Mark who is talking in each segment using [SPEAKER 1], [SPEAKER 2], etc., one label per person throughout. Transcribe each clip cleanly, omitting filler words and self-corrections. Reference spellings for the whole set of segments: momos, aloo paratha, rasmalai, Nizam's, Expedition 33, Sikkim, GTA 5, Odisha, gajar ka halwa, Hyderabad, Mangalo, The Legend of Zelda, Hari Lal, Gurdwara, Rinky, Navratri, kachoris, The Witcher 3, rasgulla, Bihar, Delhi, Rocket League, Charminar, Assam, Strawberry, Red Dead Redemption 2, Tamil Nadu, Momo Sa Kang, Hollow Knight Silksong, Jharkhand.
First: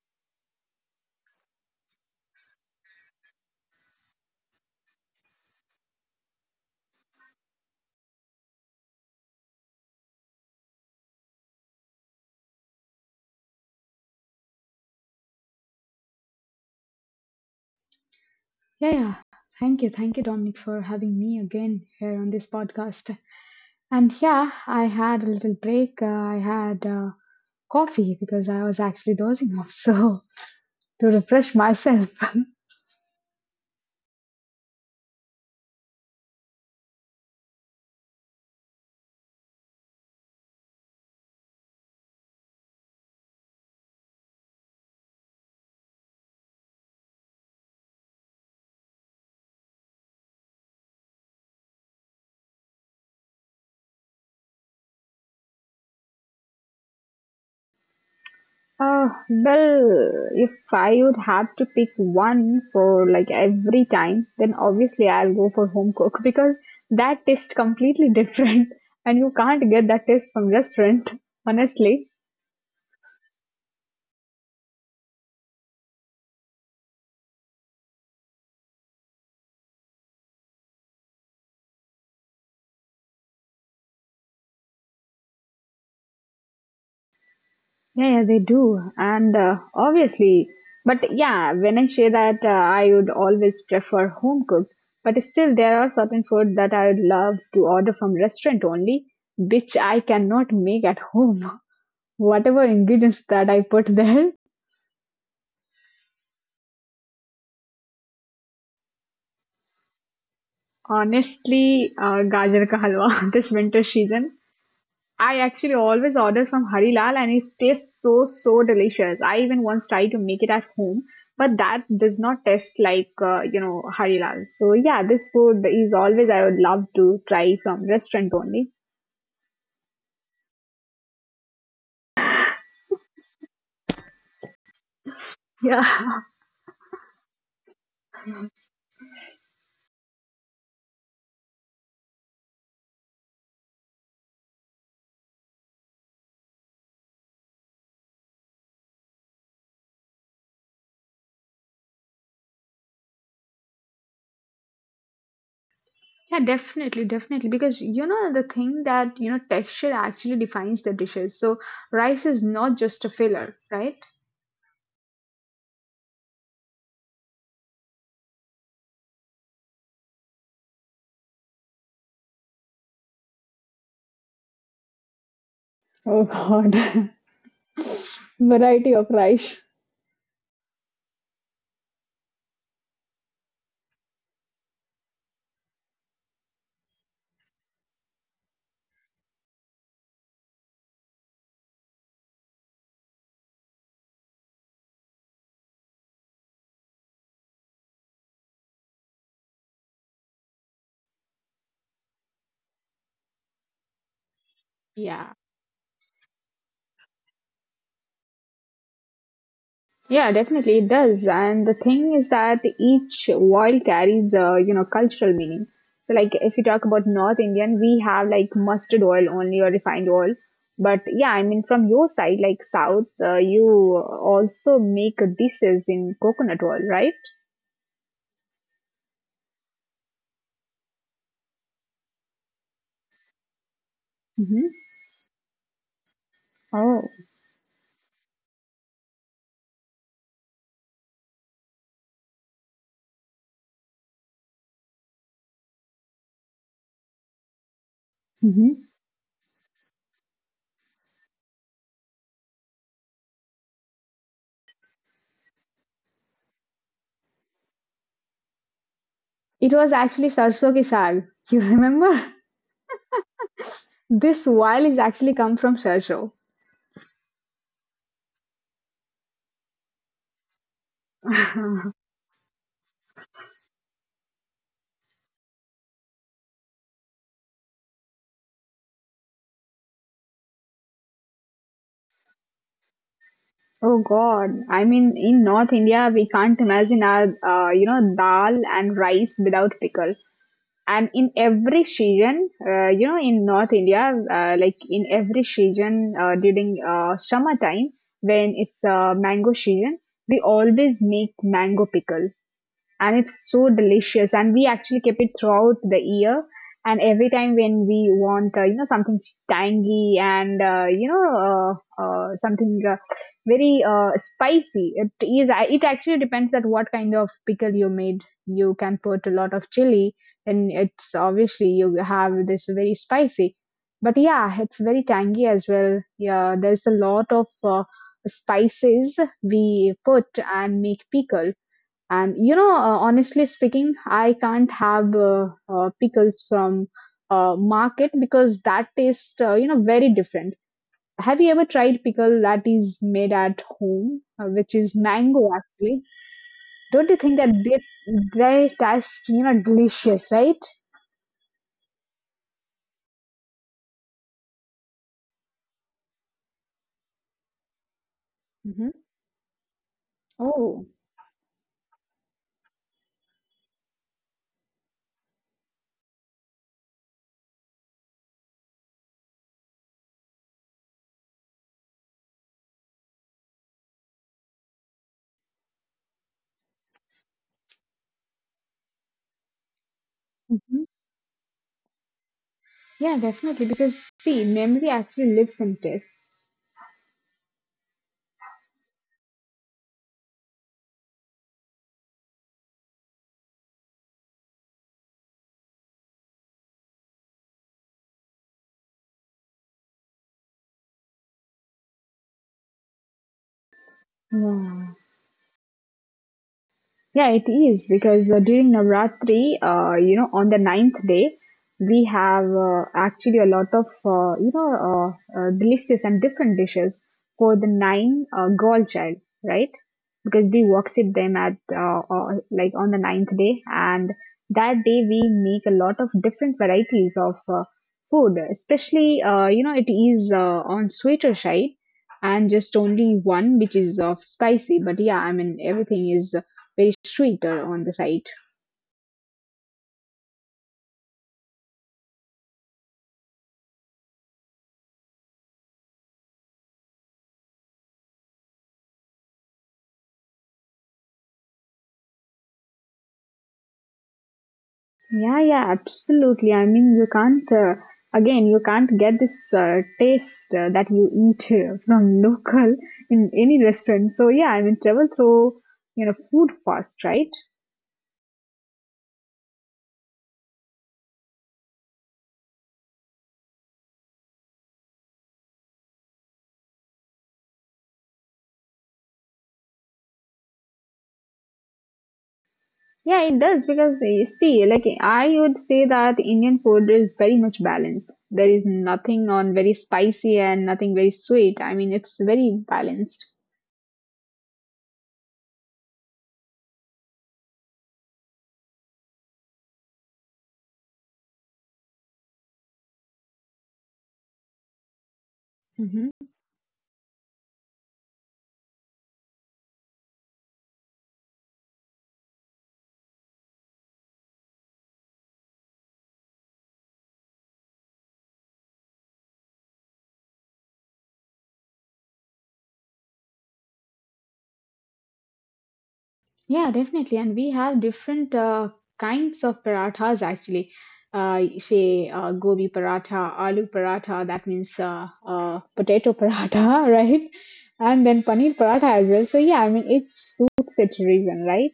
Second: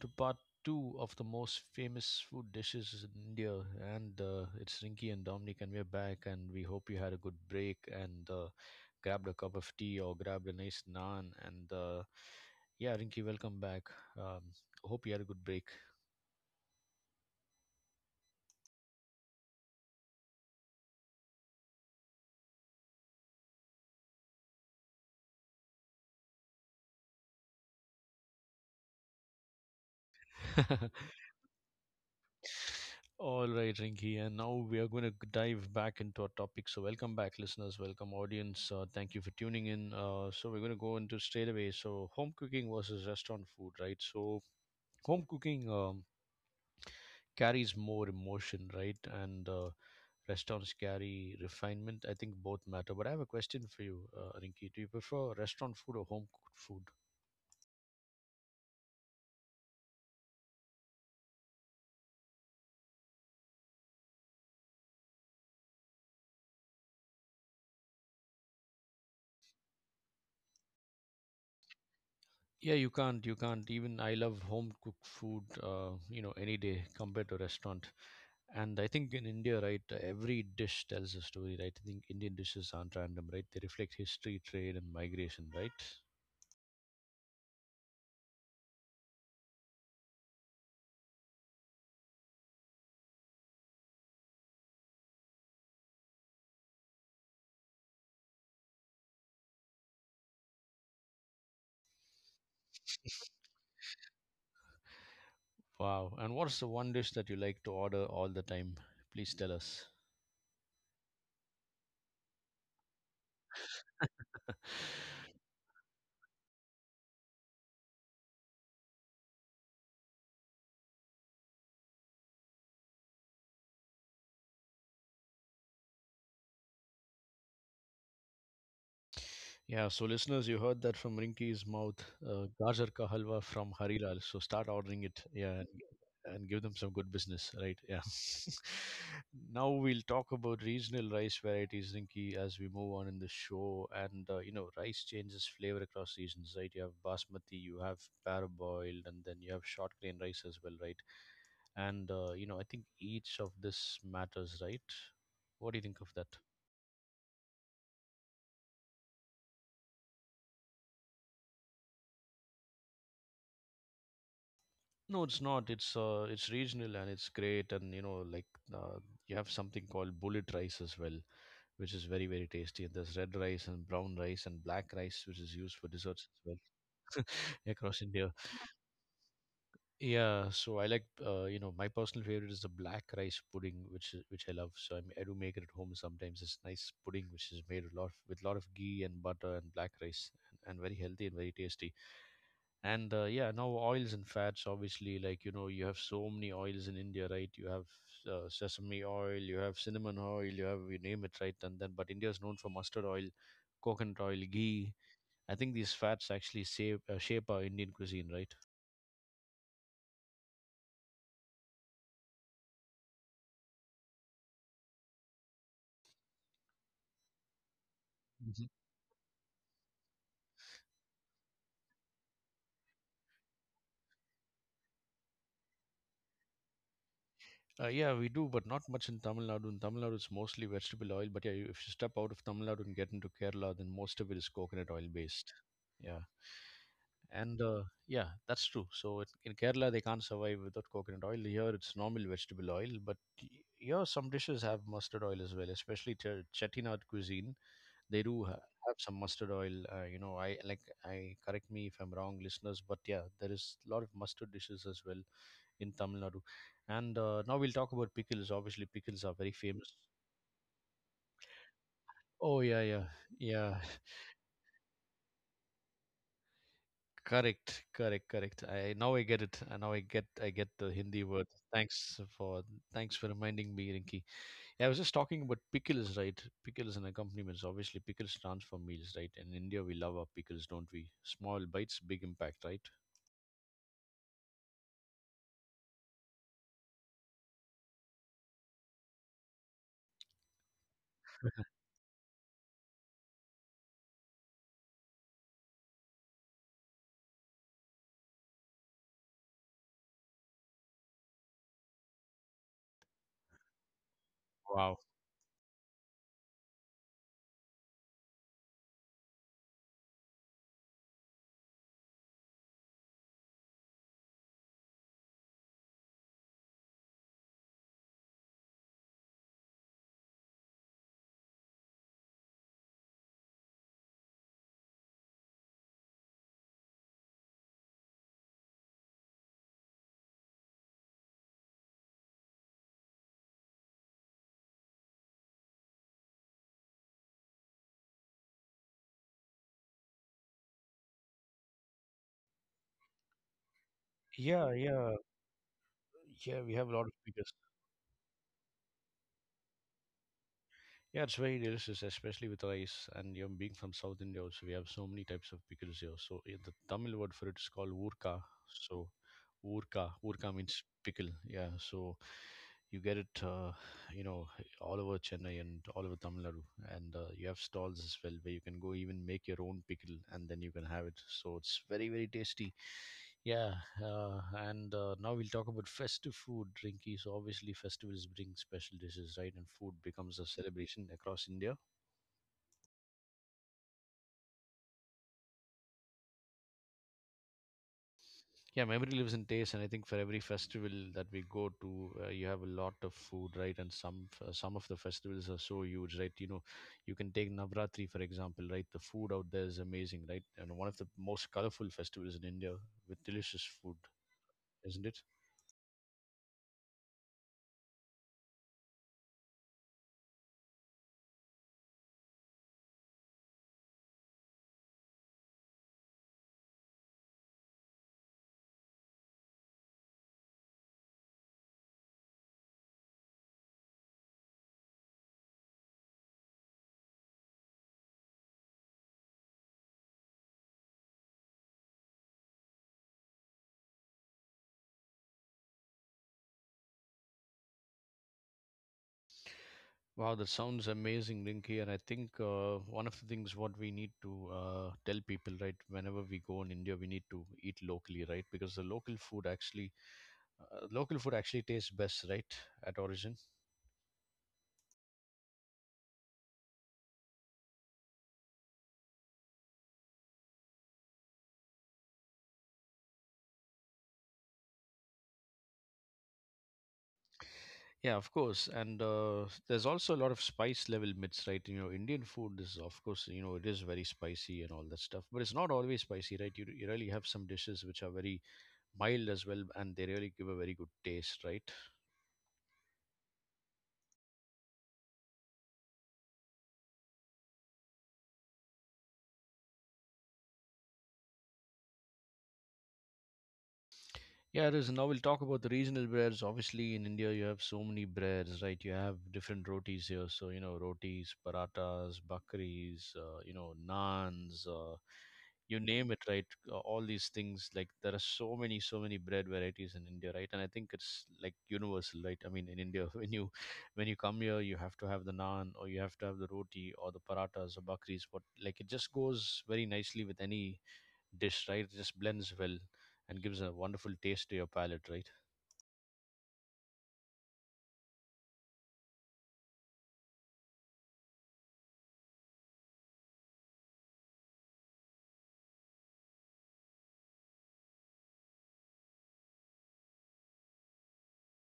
[SPEAKER 1] to part two of the most famous food dishes in India. And It's Rinky and Dominic, and we're back. And we hope you had a good break and grabbed a cup of tea or grabbed a nice naan. Rinky, welcome back. Um, Hope you had a good break.
[SPEAKER 2] Yeah, yeah. Thank you. Thank you, Dominic, for having me again here on this podcast. And yeah, I had a little break. I had coffee because I was actually dozing off. So to refresh myself.
[SPEAKER 1] All right, Rinky, and now we are going to dive back into our topic. So, welcome back, listeners. Welcome, audience. Thank you for tuning in. So we're going to go into straight away. So, home cooking versus restaurant food, right? So, home cooking carries more emotion, right? And restaurants carry refinement. I think both matter. But I have a question for you, Rinki. Do you prefer restaurant food or home cooked food?
[SPEAKER 2] Uh, well, if I would have to pick one for like every time, then obviously I'll go for home cook because that tastes completely different and you can't get that taste from restaurant, honestly.
[SPEAKER 1] Yeah, you can't. You can't. Even I love home cooked food. You know, any day compared to restaurant. And I think in India, right, every dish tells a story, right? I think Indian dishes aren't random, right? They reflect history, trade, and migration, right?
[SPEAKER 2] Yeah, yeah, they do. And obviously, but yeah, when I say that, I would always prefer home cooked, but still, there are certain food that I would love to order from restaurant only, which I cannot make at home. Whatever ingredients that I put there,
[SPEAKER 1] Wow. And what's the one dish that you like to order all the time? Please tell us.
[SPEAKER 2] honestly, gajar ka halwa this winter season, I actually always order from Hari Lal and it tastes so, so delicious. I even once tried to make it at home, but that does not taste like, Hari Lal. So yeah, this food is always I would love to try from restaurant only.
[SPEAKER 1] Yeah, so listeners, you heard that from Rinky's mouth. Gajar ka halwa from Harilal. So start ordering it. Yeah, and,
[SPEAKER 2] Yeah.
[SPEAKER 1] and give them some good business, right? Yeah. Now we'll talk about regional rice varieties, Rinky, as we move on in the show. And You know, rice changes flavor across regions, right? You have basmati, you have parboiled, and then you have short grain rice as well, right? And You know, I think each of this matters, right? What do you think of that?
[SPEAKER 2] Yeah, definitely, definitely. Because you know the thing that you know texture actually defines the dishes. So rice is not just a filler, right?
[SPEAKER 1] No, it's not. It's regional and it's great, and you know, uh, you have something called bullet rice as well, which is very very tasty. And there's red rice and brown rice and black rice, which is used for
[SPEAKER 2] Oh
[SPEAKER 1] desserts as well
[SPEAKER 2] God.
[SPEAKER 1] across India.
[SPEAKER 2] Variety of rice.
[SPEAKER 1] Yeah, so I like, you know, my personal favorite is the black rice pudding, which I love. So I do make it at home sometimes. It's nice pudding which is made a lot with a lot of ghee and butter and black rice, and very healthy and very tasty. And Yeah, now oils and fats, obviously, like you know, you have so many oils in India, right? You have sesame oil, you have cinnamon oil, you have, you name it, right? And then, but India is known for mustard oil, coconut oil, ghee.
[SPEAKER 2] Yeah.
[SPEAKER 1] I think these fats actually shape shape our Indian cuisine, right?
[SPEAKER 2] Yeah, definitely it does. And the thing is that each word carries a, you know, cultural meaning. So like if you talk about North Indian, we have like
[SPEAKER 1] Mhm.
[SPEAKER 2] mustard oil only or refined oil. But yeah, I mean from your side, like South, you also make dishes in coconut oil, right?
[SPEAKER 1] Yeah, we do, but not much in Tamil Nadu. In Tamil Nadu, it's mostly vegetable oil. But yeah, if you step out of Tamil Nadu and get into Kerala, then most of it is
[SPEAKER 2] Hmm.
[SPEAKER 1] coconut oil based. Yeah.
[SPEAKER 2] Oh.
[SPEAKER 1] and Yeah, that's true. So it, in Kerala they can't survive without coconut oil. Here it's normal vegetable oil, but y- here some dishes have mustard oil as well, especially Chettinad cuisine. they do ha-
[SPEAKER 2] Hmm.
[SPEAKER 1] have some mustard oil. You know, I, correct me if I'm wrong, listeners, but yeah, there is a lot of mustard dishes as well in Tamil Nadu. And now we'll talk about pickles. Obviously, pickles are very
[SPEAKER 2] It was
[SPEAKER 1] famous.
[SPEAKER 2] actually sarso ki saag. You remember?
[SPEAKER 1] Oh yeah, yeah, yeah.
[SPEAKER 2] This oil is actually come from sarso.
[SPEAKER 1] Correct, correct, correct. I get it. I get the Hindi word. Thanks for Thanks for reminding me, Rinki. Yeah, I was just talking about pickles, right? Pickles and accompaniments. Obviously, pickles transform meals, right? In India, we love our pickles, don't we? Small bites, big impact, right?
[SPEAKER 2] Oh God! I mean, in North India, we can't imagine our, dal and rice without pickle. And in every season, in North India, like in every season during summer time, when it's mango season, we always make mango pickle, and it's so delicious, and we actually
[SPEAKER 1] Wow.
[SPEAKER 2] keep it throughout the year. And every time when we want something tangy and, something very spicy, it actually depends that what kind of pickle you made. You can put a lot of chili, then it's obviously you have this very spicy, but yeah, it's very tangy as well. Yeah, there's a lot of spices we put and make pickle. And you know, honestly speaking, I can't have pickles from market because that tastes, very different. Have you ever tried pickle that is made at home, which
[SPEAKER 1] Yeah,
[SPEAKER 2] is
[SPEAKER 1] yeah,
[SPEAKER 2] mango actually?
[SPEAKER 1] yeah. We have a
[SPEAKER 2] Don't
[SPEAKER 1] lot
[SPEAKER 2] you
[SPEAKER 1] of
[SPEAKER 2] think that
[SPEAKER 1] pickles.
[SPEAKER 2] they taste, you know, delicious, right?
[SPEAKER 1] Yeah, it's very delicious, especially with rice. And you know, being from South India, also we have so many types of pickles here. So eh, the Tamil word for it is called urka.
[SPEAKER 2] Hmm.
[SPEAKER 1] So urka, urka
[SPEAKER 2] Oh.
[SPEAKER 1] means pickle. Yeah, so you get it, you know, all over Chennai and all over Tamil Nadu. And You have stalls as well where you can go, even make your own pickle and then you can have it. So it's very very tasty. Yeah. uh, and Now we'll talk about festive food, Rinky. So obviously, festivals bring special dishes, right? And food becomes a
[SPEAKER 2] Mhm.
[SPEAKER 1] celebration across India.
[SPEAKER 2] Yeah, definitely. Because see, memory actually lives in taste.
[SPEAKER 1] Yeah, memory lives in taste, and I think for every festival that we go to, you have a lot of food, right? And some of the festivals are so huge, right? You know, you can take Navratri for example, right? The food out there is amazing, right? And one of the most colorful festivals in India with delicious food,
[SPEAKER 2] Yeah.
[SPEAKER 1] isn't it?
[SPEAKER 2] Yeah, it is because during Navratri, on the ninth day, we have actually a lot of, delicious and different dishes for the nine girl child, right? Because we worship them at, like on the ninth day, and that day we make a lot of different varieties of food, especially. You know, it is on sweeter side, and just only one which is of spicy, but yeah, I mean everything is very sweeter on the side.
[SPEAKER 1] Wow, that sounds amazing, Rinky. And I think, one of the things what we need to tell people, right, whenever we go in India, we need to eat locally, right? Because the local food actually tastes best, right, at origin.
[SPEAKER 2] Yeah, yeah, absolutely. I mean, you can't, again, you can't get this taste that you eat from local in any restaurant. So, yeah, I mean, travel through, you know, food first, right?
[SPEAKER 1] Yeah, of course. And There's also a lot of spice level myths, right? You know, Indian food is, of course, you know, it is very spicy and all that stuff, but it's not always spicy, right? You really have some dishes which are very mild as well, and they really give a very good taste, right?
[SPEAKER 2] Yeah, it does because you see, like, I would say that Indian food is very much balanced. There is nothing on very spicy and nothing very sweet. I mean, it's very balanced.
[SPEAKER 1] Yeah, it is. Now we'll talk about the regional breads. Obviously, in India, you have so many breads, right? You have different rotis here. So, you know, rotis, paratas, bakaris, you know, naans, you name it, right? All these things. Like, there are so many, so many bread varieties in India, right? And I think it's like universal, right? I mean, in India, when you come here, you have to have the naan, or you have to have the roti or the paratas or bakaris. But, like, it just goes very nicely with any dish, right? It just blends well and gives a wonderful taste to your palate, right?
[SPEAKER 2] Yeah, definitely. And we have different kinds of parathas actually. Say gobi paratha, aloo paratha, that means potato paratha, right? And then paneer paratha as well. So, yeah, I mean, it suits its region, right?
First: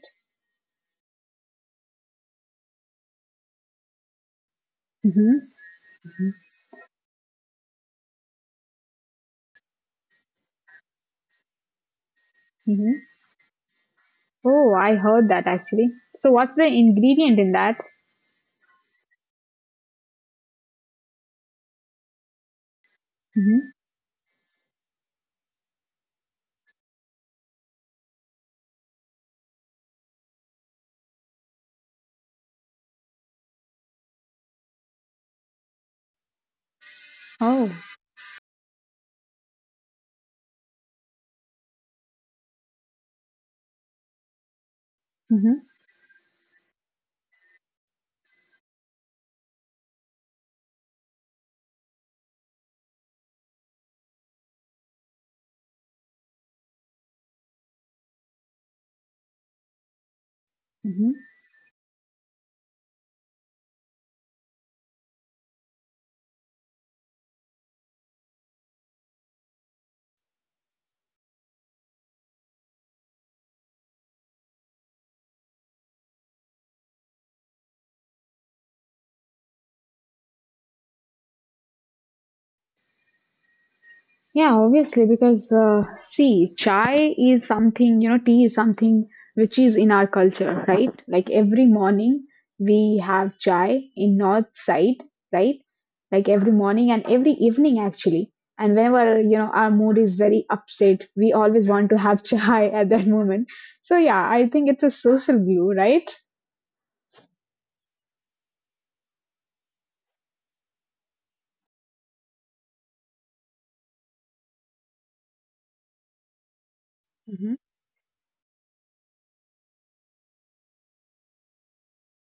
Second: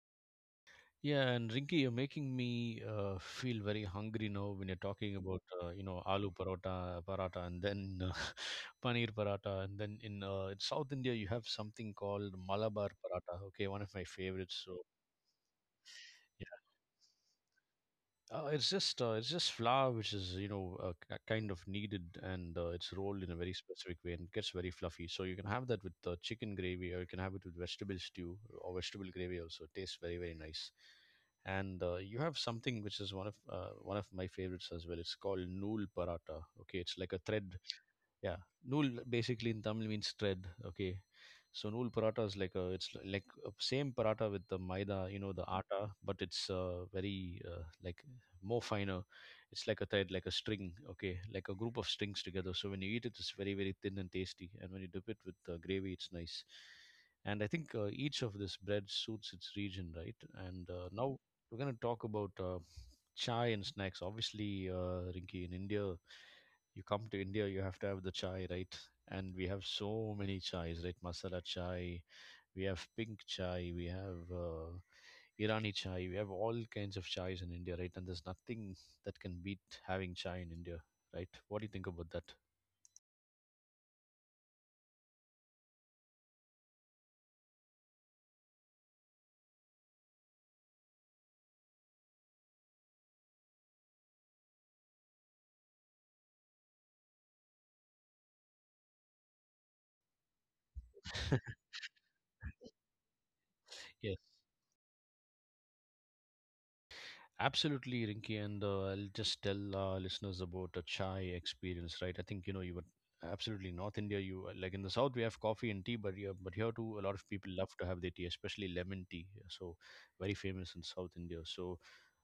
[SPEAKER 1] Yeah, and Rinki, you're making me feel very hungry now when you're talking
[SPEAKER 2] Mm-hmm.
[SPEAKER 1] about, you know,
[SPEAKER 2] Mm-hmm.
[SPEAKER 1] aloo parota, paratha, and then paneer paratha, and then in South India you have something called Malabar
[SPEAKER 2] Mm-hmm.
[SPEAKER 1] paratha. Okay, one of my favorites.
[SPEAKER 2] Oh,
[SPEAKER 1] So
[SPEAKER 2] I heard that actually. So, what's the ingredient in that?
[SPEAKER 1] It's just flour, which is you know, kind of kneaded and it's rolled in a very
[SPEAKER 2] Mm-hmm.
[SPEAKER 1] specific way and it gets very fluffy. So you can have that with chicken gravy, or you can have it with vegetable stew or vegetable gravy. Also, it tastes very very nice. And You have something which is one of my favorites as well. It's called nool paratha. Okay, it's like a thread.
[SPEAKER 2] Oh.
[SPEAKER 1] Yeah, nool basically in Tamil means thread. Okay, so nool paratha is like a, like a same paratha with the maida, you know, the
[SPEAKER 2] Mm-hmm.
[SPEAKER 1] atta, but it's very like more finer. It's like a thread, like a string. Okay, like a group of strings together. So when you eat it, it's very very thin and tasty, and when you dip it with gravy, it's nice. And I think, each of this bread suits its region, right? and
[SPEAKER 2] Mm-hmm.
[SPEAKER 1] now we're going to talk about chai and snacks. Obviously, Rinki, in India, you come to India, you have to have the chai, right? And we have so many chais, right? Masala chai, we have pink chai, we have Irani chai, we have all kinds of chais in India, right? And there's nothing that can beat having chai in India, right? What do you think about that?
[SPEAKER 2] Yeah, obviously, because see, chai is something, you know, tea is something which is in our culture, right? Like every morning we have chai in north side, right? Like every morning and every evening actually. And whenever, you know, our mood is very upset, we always want to have chai at that moment. So yeah, I think it's a social glue, right?
[SPEAKER 1] Absolutely, Rinky, and I'll just tell listeners about a chai experience, right? I think you know you were absolutely North India. You, like, in the South we have coffee and tea, but here too a lot of
[SPEAKER 2] Mhm.
[SPEAKER 1] people love to have their tea, especially lemon tea. So very famous in South India. So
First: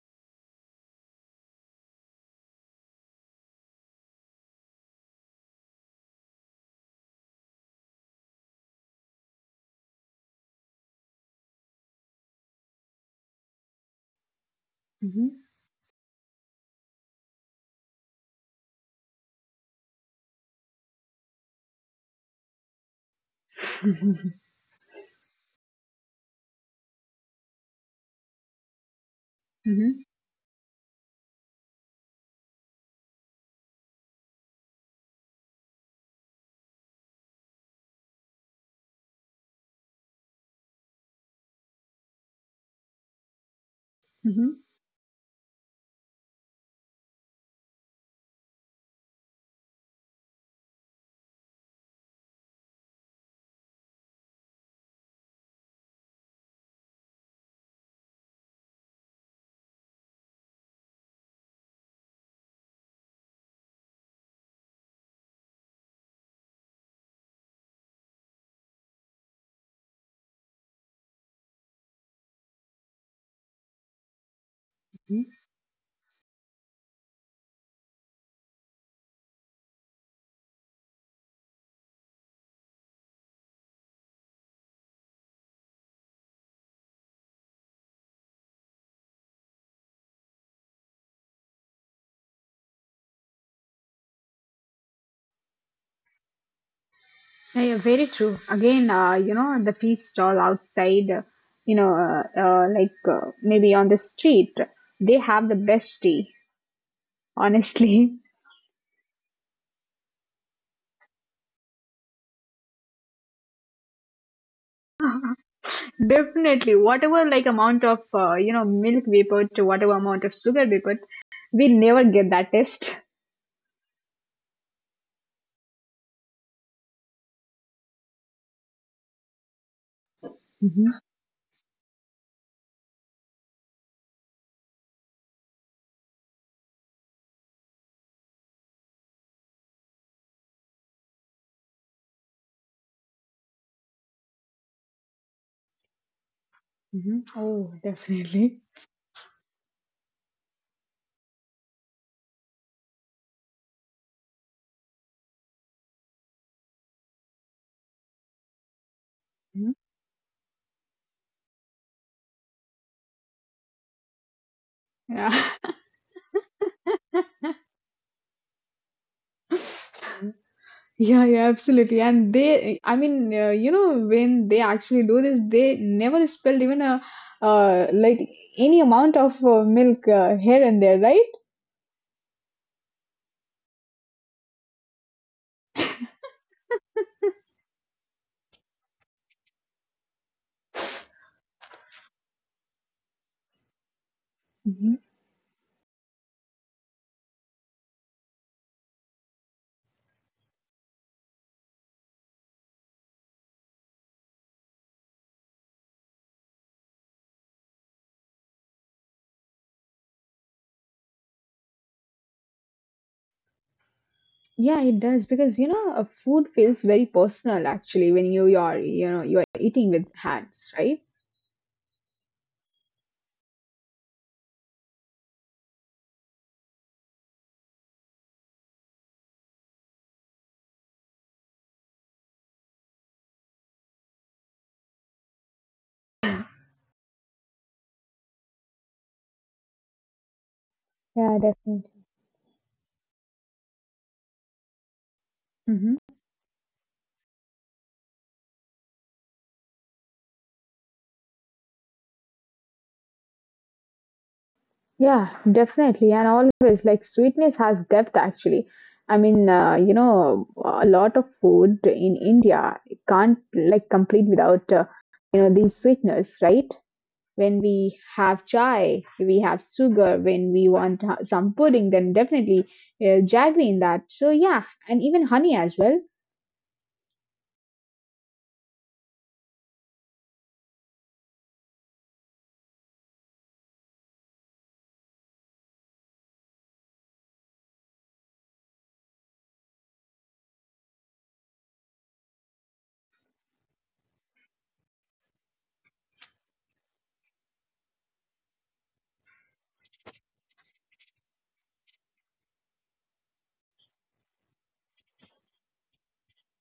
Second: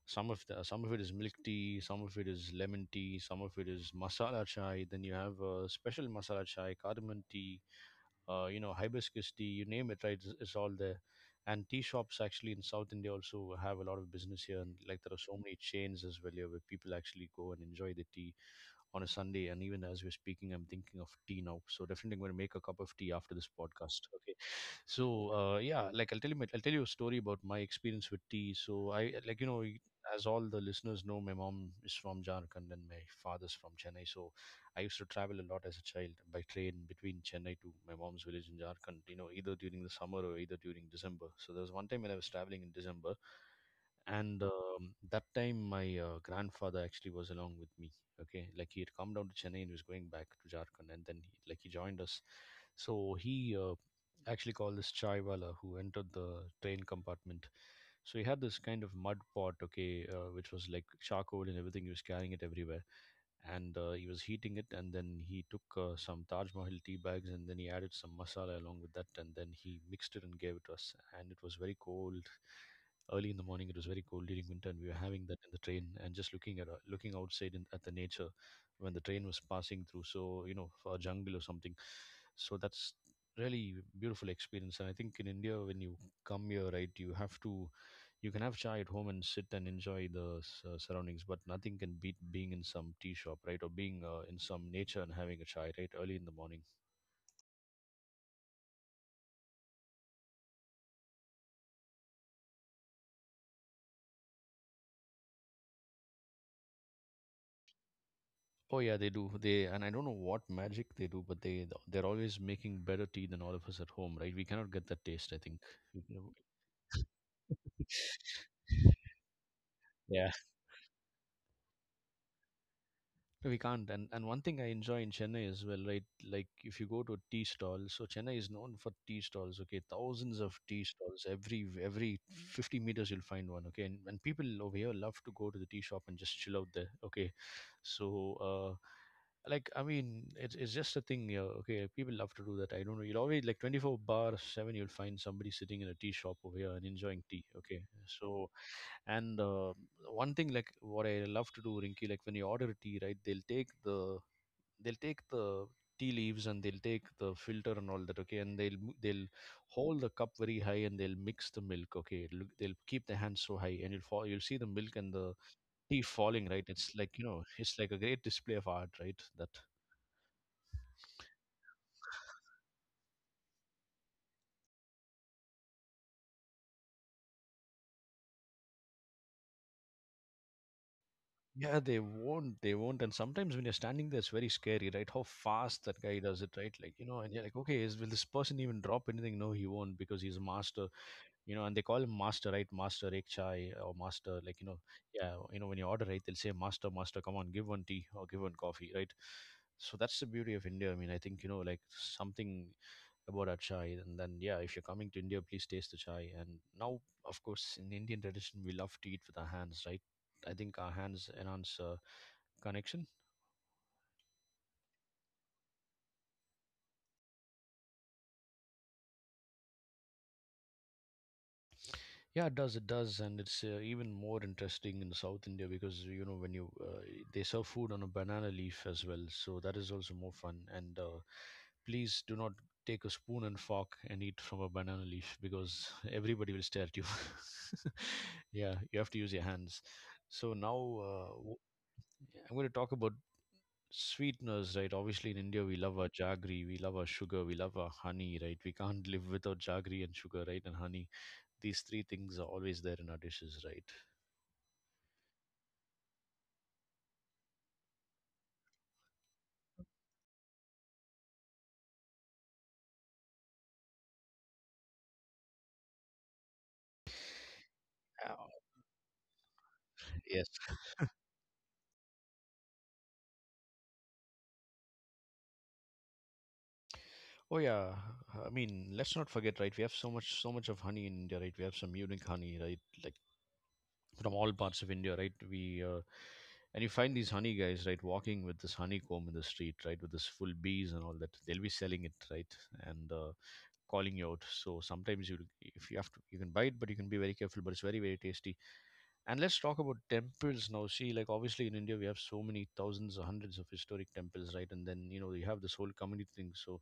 [SPEAKER 1] some of it is milk tea, some of it is lemon tea, some of it is masala chai. Then you have special masala chai, cardamom tea, you know, hibiscus tea, you name it, right? It's all there. And tea shops actually in South India also have a lot of business here, and like there are
[SPEAKER 2] Mhm.
[SPEAKER 1] so many chains as well here where people actually go and enjoy the tea on a Sunday. And even as we're speaking, I'm thinking of tea now. So definitely, I'm going to make a cup of tea after this podcast.
[SPEAKER 2] Mhm.
[SPEAKER 1] Okay. So yeah, like I'll tell you, I'll tell you a story about my experience with tea. So I like
[SPEAKER 2] Mhm.
[SPEAKER 1] as all the listeners know, my mom is from Jharkhand and my father's from Chennai. So I used to travel a lot as a child by train between Chennai to my mom's village in Jharkhand, you know, either during the summer or either during December. So there was one time when I was traveling in December, and
[SPEAKER 2] Mhm.
[SPEAKER 1] that time my grandfather actually was along with me. Okay, like he had come down to Chennai and he was going back to Jharkhand, and then he joined us. So he actually called this chaiwala who entered the train compartment. So he had this kind of mud pot, okay, which was like charcoal and everything. He was carrying it everywhere and he was heating it and then he took some Taj Mahal tea bags and then he added some masala along with that and then he mixed it and gave it to us, and it was very cold. Early in the morning it was very cold during winter and we were having that in the train and just looking at looking outside in, at the nature when the train was passing through, so you know a jungle or something. So that's really beautiful experience. And I think in India when you come here, right, you have to, you can have chai at home and sit and enjoy the surroundings, but nothing can beat being in some tea shop, right? Or being in some nature and having a chai, right? Early in the morning.
[SPEAKER 2] Yeah, yeah, very true. Again, the tea stall outside, like maybe on the street, they have the best tea, honestly.
[SPEAKER 1] Oh yeah, they do. They, and I don't know what magic they do, but they're always making better tea than all of us at home, right? We cannot get that taste, I think.
[SPEAKER 2] Definitely, whatever like amount of milk we put, whatever
[SPEAKER 1] Yeah.
[SPEAKER 2] amount of sugar we put, we never get that taste.
[SPEAKER 1] We can't. And one thing I enjoy in Chennai as well, right? Like if you go to a tea stall, so Chennai is known for tea stalls, okay? Thousands of tea stalls. Every 50 meters you'll find one, okay? And people over here love to go to the tea shop and just chill out there, okay? So, like, I mean, it's just a thing here, okay? People love to do that. I don't know. You'll always, like 24 bar 7, you'll find somebody sitting in a tea shop over here and enjoying
[SPEAKER 2] Mhm.
[SPEAKER 1] tea, okay?
[SPEAKER 2] Oh,
[SPEAKER 1] So,
[SPEAKER 2] definitely.
[SPEAKER 1] and one thing like what I love to do, Rinky, like when you order a tea, right? They'll take the tea leaves and they'll take the filter and all that, okay? And they'll
[SPEAKER 2] Mhm.
[SPEAKER 1] hold the cup very high and they'll mix the milk, okay? It'll, they'll keep the hands so high, and you'll fall, you'll see the milk and the
[SPEAKER 2] Yeah.
[SPEAKER 1] tea falling, right? It's like it's like a great display of art, right? That.
[SPEAKER 2] Yeah, yeah, absolutely. And they, I mean, when they actually do this, they never spilled even a, like any amount of milk here and there, right?
[SPEAKER 1] Yeah, they won't. They won't. And sometimes when you're standing there, it's very scary, right? How fast that guy does it, right? Like, you know, and you're like, okay, is, will this person even drop anything? No, he won't because he's a master, you know, and they call him master, right? Master ek chai or master, like, you know,
[SPEAKER 2] Mhm.
[SPEAKER 1] yeah, you know, when you order, right, they'll say, master, master, come on, give one tea or give one coffee, right? So that's the beauty of India. I mean, I think, you know, like something about our chai. And then, yeah, if you're coming to India, please taste the chai. And now, of course, in Indian tradition, we love to eat with our hands, right? I think our hands enhance connection.
[SPEAKER 2] Yeah, it does because you know, food feels very personal actually when you are, you know, you are eating with hands, right?
[SPEAKER 1] Yeah, it does, it does. And it's even more interesting in South India because you know when you they serve food on a banana leaf as well, so that is also more fun. And please do not take a spoon and fork and eat from a banana leaf because everybody will stare at you. Yeah, you have to use your hands. So now uh,
[SPEAKER 2] Yeah,
[SPEAKER 1] w-
[SPEAKER 2] definitely.
[SPEAKER 1] I'm going to talk about sweeteners, right? Obviously in India we love our
[SPEAKER 2] Mm-hmm.
[SPEAKER 1] jaggery, we love our sugar, we love our honey, right? We can't live without jaggery and sugar, right, and honey. These three things are always there in our dishes, right?
[SPEAKER 2] Yeah, definitely. And always, like, sweetness has depth actually. I mean, a lot of food in India can't like complete without, these sweetness, right? When we
[SPEAKER 1] Yeah.
[SPEAKER 2] have chai, we have sugar,
[SPEAKER 1] Yes.
[SPEAKER 2] when we want some pudding, then definitely jaggery in that. So, yeah, and even honey as well.
[SPEAKER 1] Oh yeah. I mean, let's not forget, right? We have so much, so much of honey in India, right? We have some unique honey, right? Like from all parts of India, right? We and you find these honey guys, right, walking with this honeycomb in the street, right, with this full bees and all that. They'll be selling it, right, and calling you out. So sometimes you, if you have to, you can buy it, but you can be very careful. But it's very, very tasty. And let's talk about temples now. See, like obviously in India we have so many thousands or hundreds of historic temples, right? And then you know you have this whole community thing. So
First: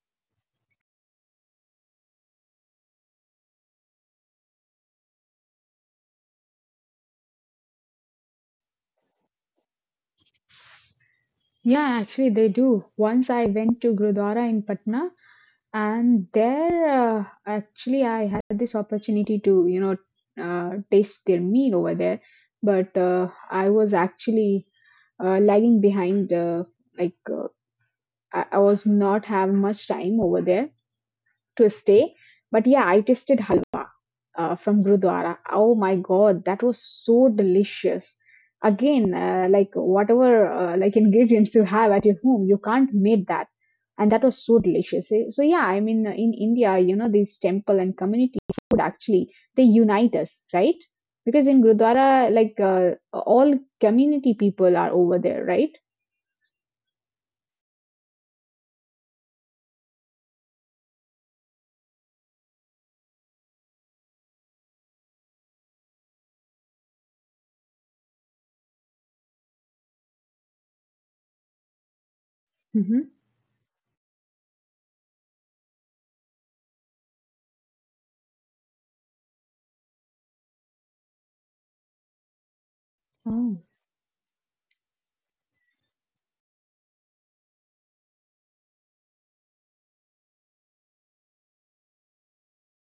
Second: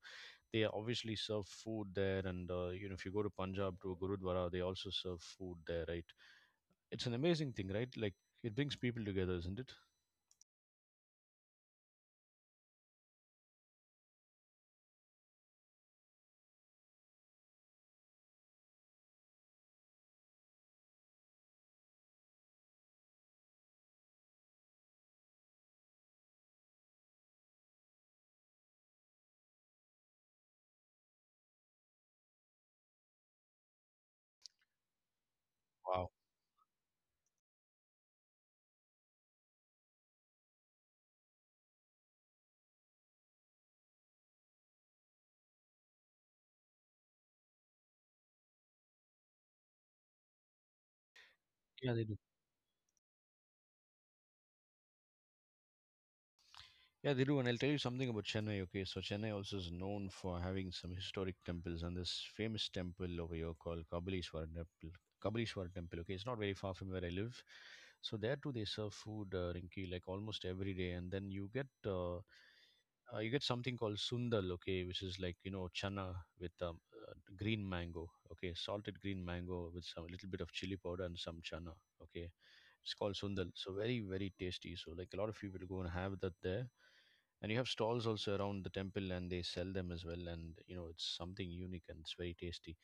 [SPEAKER 1] they obviously serve food there, and you know if you go to Punjab to a Gurudwara, they also serve food there, right? It's an amazing thing, right? Like it brings people together, isn't it?
[SPEAKER 2] Yeah, actually, they do. Once I went to Gurdwara in Patna, and there actually I had this opportunity to you know taste their meal over there. But I was actually lagging behind, like uh, I was not have much time over there to stay. But yeah, I tasted halwa from Gurdwara. Oh my
[SPEAKER 1] Wow.
[SPEAKER 2] God, that was so delicious. Again, like whatever like ingredients you have at your home, you can't make that, and that was so delicious. Eh, so yeah, I mean, in India, you know, these temple and community food actually they unite us, right? Because in
[SPEAKER 1] Yeah, they
[SPEAKER 2] Gurdwara,
[SPEAKER 1] do.
[SPEAKER 2] like all community people are over there, right?
[SPEAKER 1] Yeah, they do. And I'll tell you something about Chennai. Okay, so Chennai also is known for having some historic temples, and this famous temple over here called Kabalishwara Temple. Kabalishwara Temple. Okay, it's not very far from where I live. So there too, they serve food, Rinki, like almost every day. And then
[SPEAKER 2] Hmm.
[SPEAKER 1] you get something called sundal, okay, which is like you know chana with uh, green mango, okay, salted green mango with some little bit of chili powder and some chana, okay. It's called sundal, so very very tasty. So like a lot of people go and have that there, and you have stalls also around the temple and they sell them as well. And you know it's something unique and it's very tasty.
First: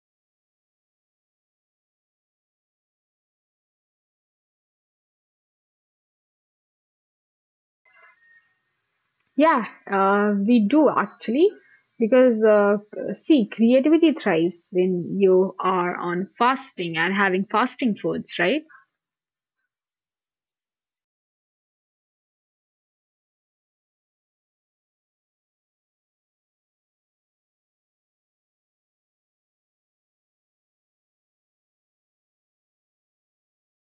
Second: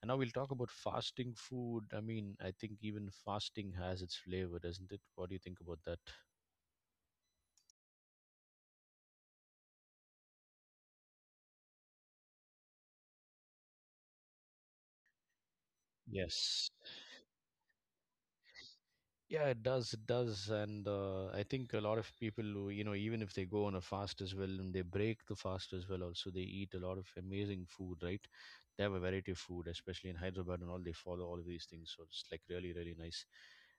[SPEAKER 1] And now we'll talk about fasting food. I mean, I think even fasting has its flavor, doesn't it? What do you think about that?
[SPEAKER 2] Yeah, we do actually, because see, creativity thrives when you are on
[SPEAKER 1] Yes.
[SPEAKER 2] fasting and having fasting foods, right?
[SPEAKER 1] Yeah, it does, it does. And I think a lot of people, who, you know, even if they go on a fast as well and they break the fast as well, also they eat a lot of amazing food, right? They have a variety of food, especially in Hyderabad and all. They follow all of these things. So it's like really, really nice.